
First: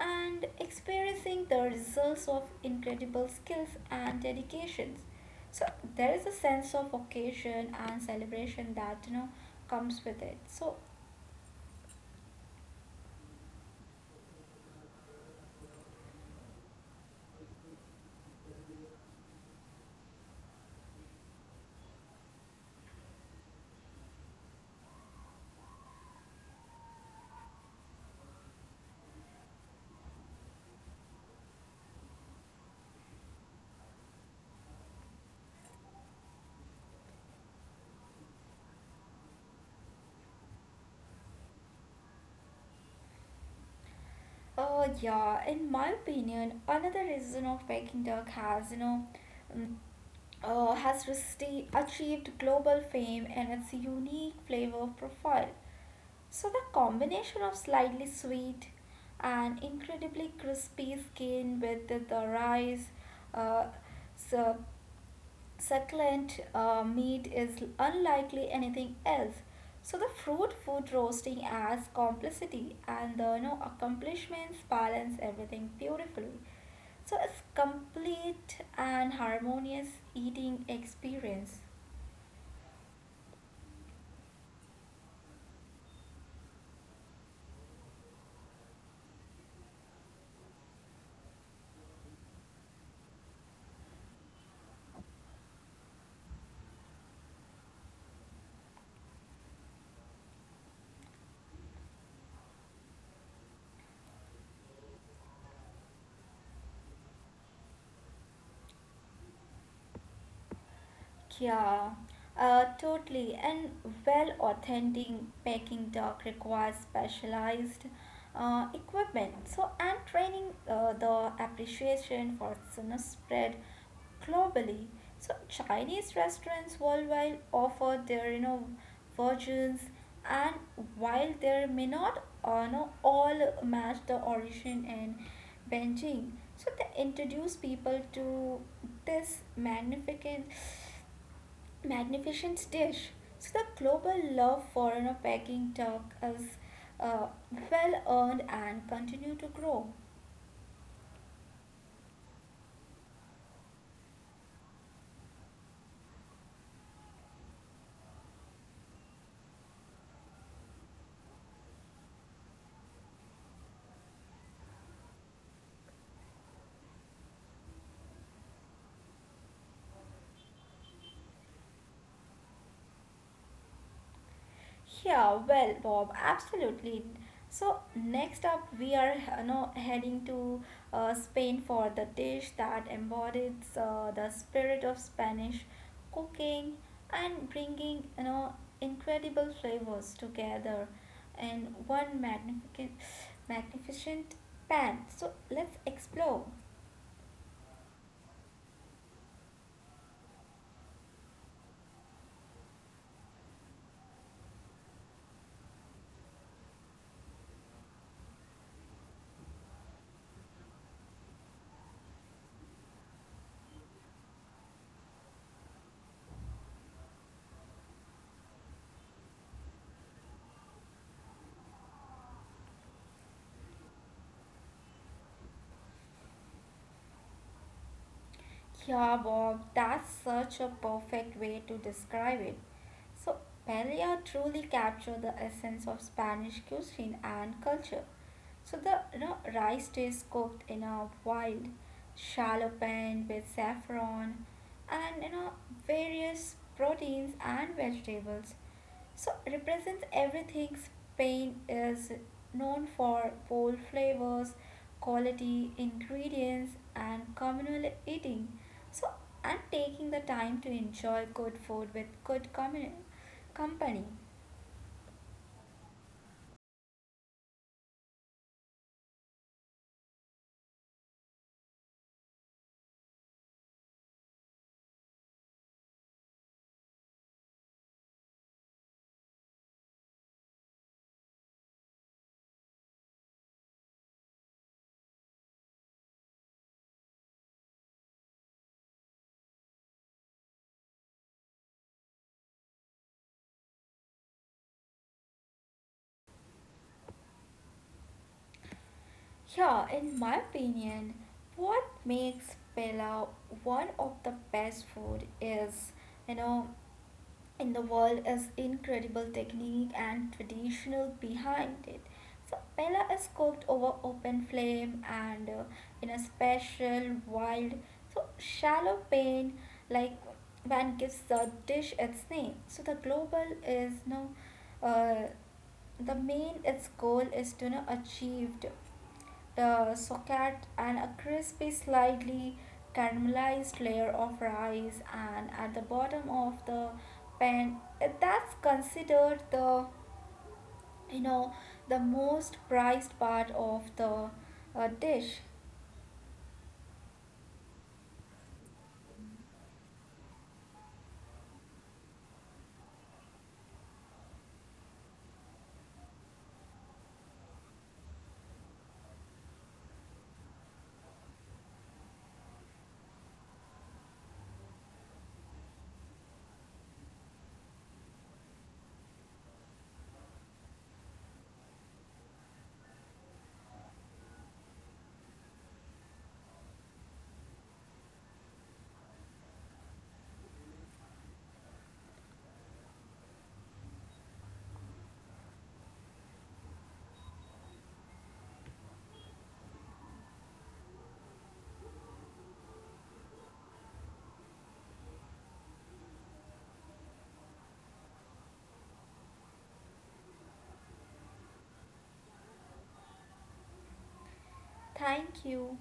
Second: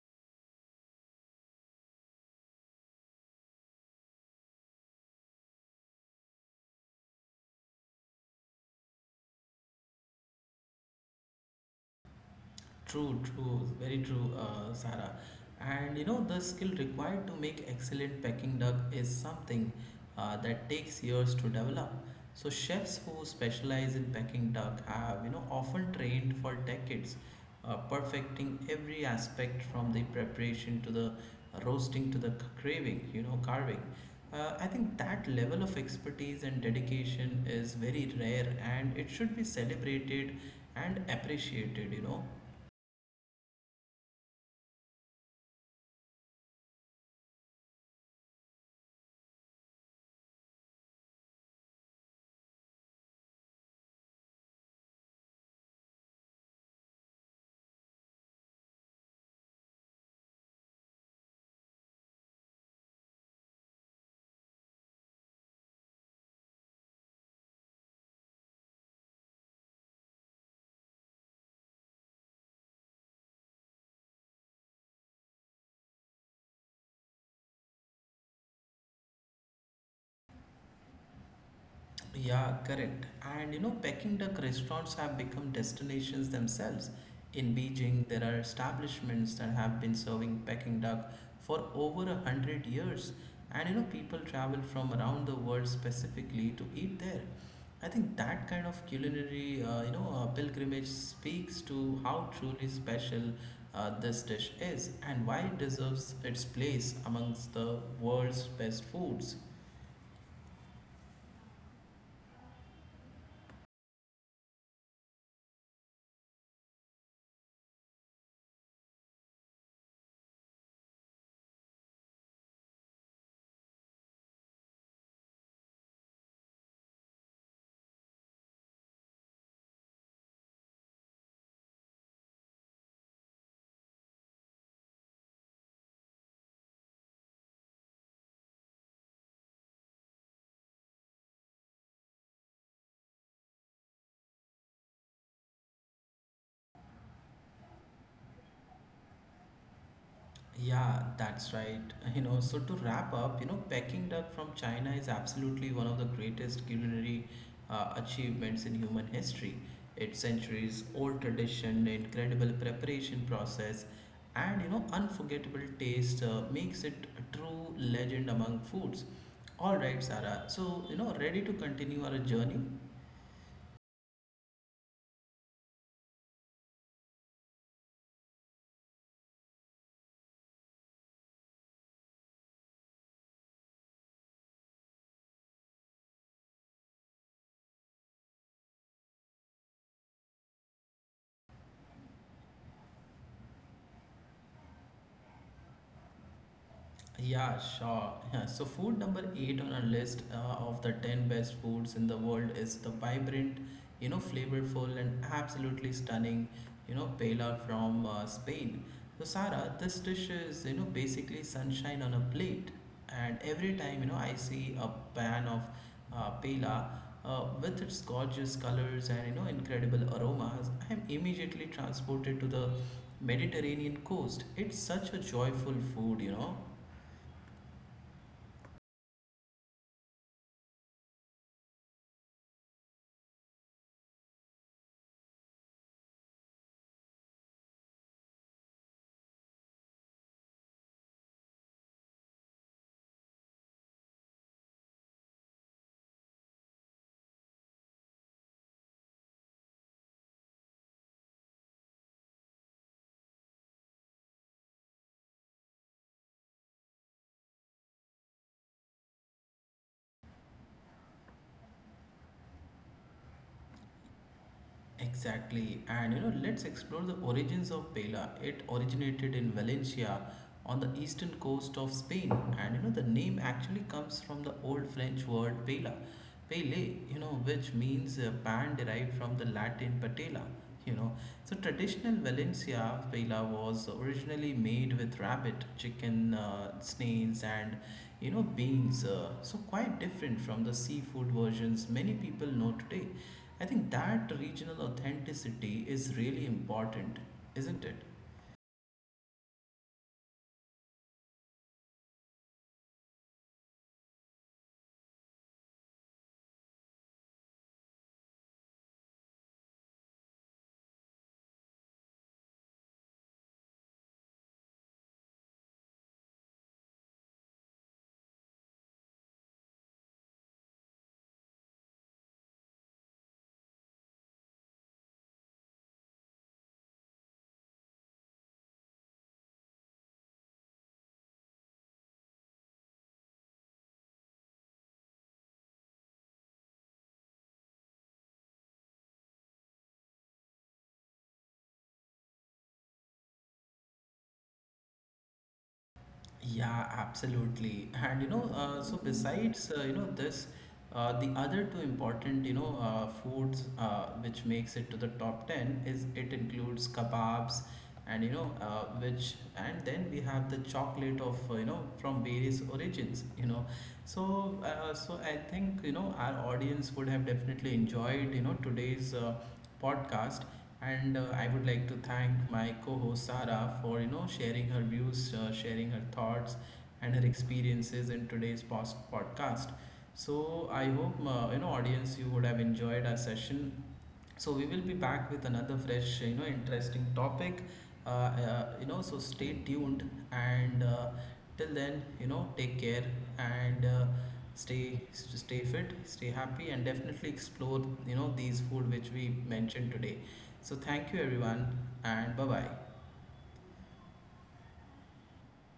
B: and experiencing the results of incredible skills and dedications. So there is a sense of occasion and celebration that, comes with it. So
A: True, true, very true, Sarah. And you know, the skill required to make excellent Peking duck is something that takes years to develop. So chefs who specialize in Peking duck have, you know, often trained for decades, perfecting every aspect from the preparation to the roasting to the craving, you know, carving. I think that level of expertise and dedication is very rare, and it should be celebrated and appreciated. You know.
B: yeah, in my opinion, another reason of Peking duck has, um, achieved global fame and its unique flavor profile. So, the combination of slightly sweet and incredibly crispy skin with the rice, uh, so succulent meat is unlikely anything else. So the fruit food roasting adds complexity, and the, you know, accomplishments balance everything beautifully. So it's complete and harmonious eating experience.
A: Yeah, correct. And you know, Peking duck restaurants have become destinations themselves. In Beijing, there are establishments that have been serving Peking duck for over a hundred years. And you know, people travel from around the world specifically to eat there. I think that kind of culinary, pilgrimage speaks to how truly special this dish is and why it deserves its place amongst the world's best foods.
B: Yeah, totally. And well, authentic Peking duck requires specialized equipment. So, and training, the appreciation for tuna spread globally. So, Chinese restaurants worldwide offer their, versions, and while there may not, know, all match the origin in Beijing, so they introduce people to this magnificent dish. So the global love for, you know, baking talk is, uh, well earned and continue to grow.
A: Yeah, that's right. You know, so to wrap up, you know, Peking duck from China is absolutely one of the greatest culinary achievements in human history. Its centuries old tradition, incredible preparation process, and you know, unforgettable taste makes it a true legend among foods. All right, Sarah. So, you know, ready to continue our journey?
B: Yeah, well, Bob, absolutely. So next up, we are, you know, heading to Spain for the dish that embodies the spirit of Spanish cooking and bringing, incredible flavors together in one magnificent pan. So let's explore.
A: Yeah, sure. Yeah. So, food number eight on our list of the 10 best foods in the world is the vibrant, you know, flavorful, and absolutely stunning, you know, paella from Spain. So, Sarah, this dish is, you know, basically sunshine on a plate. And every time, you know, I see a pan of paella with its gorgeous colors and, you know, incredible aromas, I am immediately transported to the Mediterranean coast. It's such a joyful food, you know.
B: Yeah, Bob, that's such a perfect way to describe it. So, Paella truly captured the essence of Spanish cuisine and culture. So, the, you know, rice is cooked in a wild, shallow pan with saffron and, various proteins and vegetables. So represents everything Spain is known for: bold flavors, quality ingredients, and communal eating. So and taking the time to enjoy good food with good company.
A: Exactly, and you know, let's explore the origins of Pela. It originated in Valencia on the eastern coast of Spain, and you know, the name actually comes from the old French word pela, pele, you know, which means a pan derived from the Latin patella, you know. So traditional valencia paella was originally made with rabbit chicken, snails and you know beans, so quite different from the seafood versions many people know today. I think that regional authenticity is really important, isn't it?
B: Yeah, in my opinion, what makes Pella one of the best food is, you know, in the world is incredible technique and traditional behind it. So Pella is cooked over open flame and, in a special wild, so shallow pan, like one gives the dish its name. So the global is no, uh, the main its goal is to, you know, achieved socket and a crispy, slightly caramelized layer of rice, and at the bottom of the pan, that's considered the, you know the most prized part of the dish.
A: Yeah, absolutely. And you know, so besides you know this, the other two important you know foods which makes it to the top ten is it includes kebabs, and you know which and then we have the chocolate of you know from various origins. You know, so so I think you know our audience would have definitely enjoyed you know today's podcast and I would like to thank my co-host Sara for you know sharing her views, sharing her thoughts, and her experiences in today's podcast. So I hope you know audience you would have enjoyed our session, so we will be back with another fresh, you know, interesting topic. You know, so stay tuned and till then, you know, take care and stay fit, stay happy, and definitely explore, you know, these food which we mentioned today. So thank you everyone and bye bye.
B: Thank you.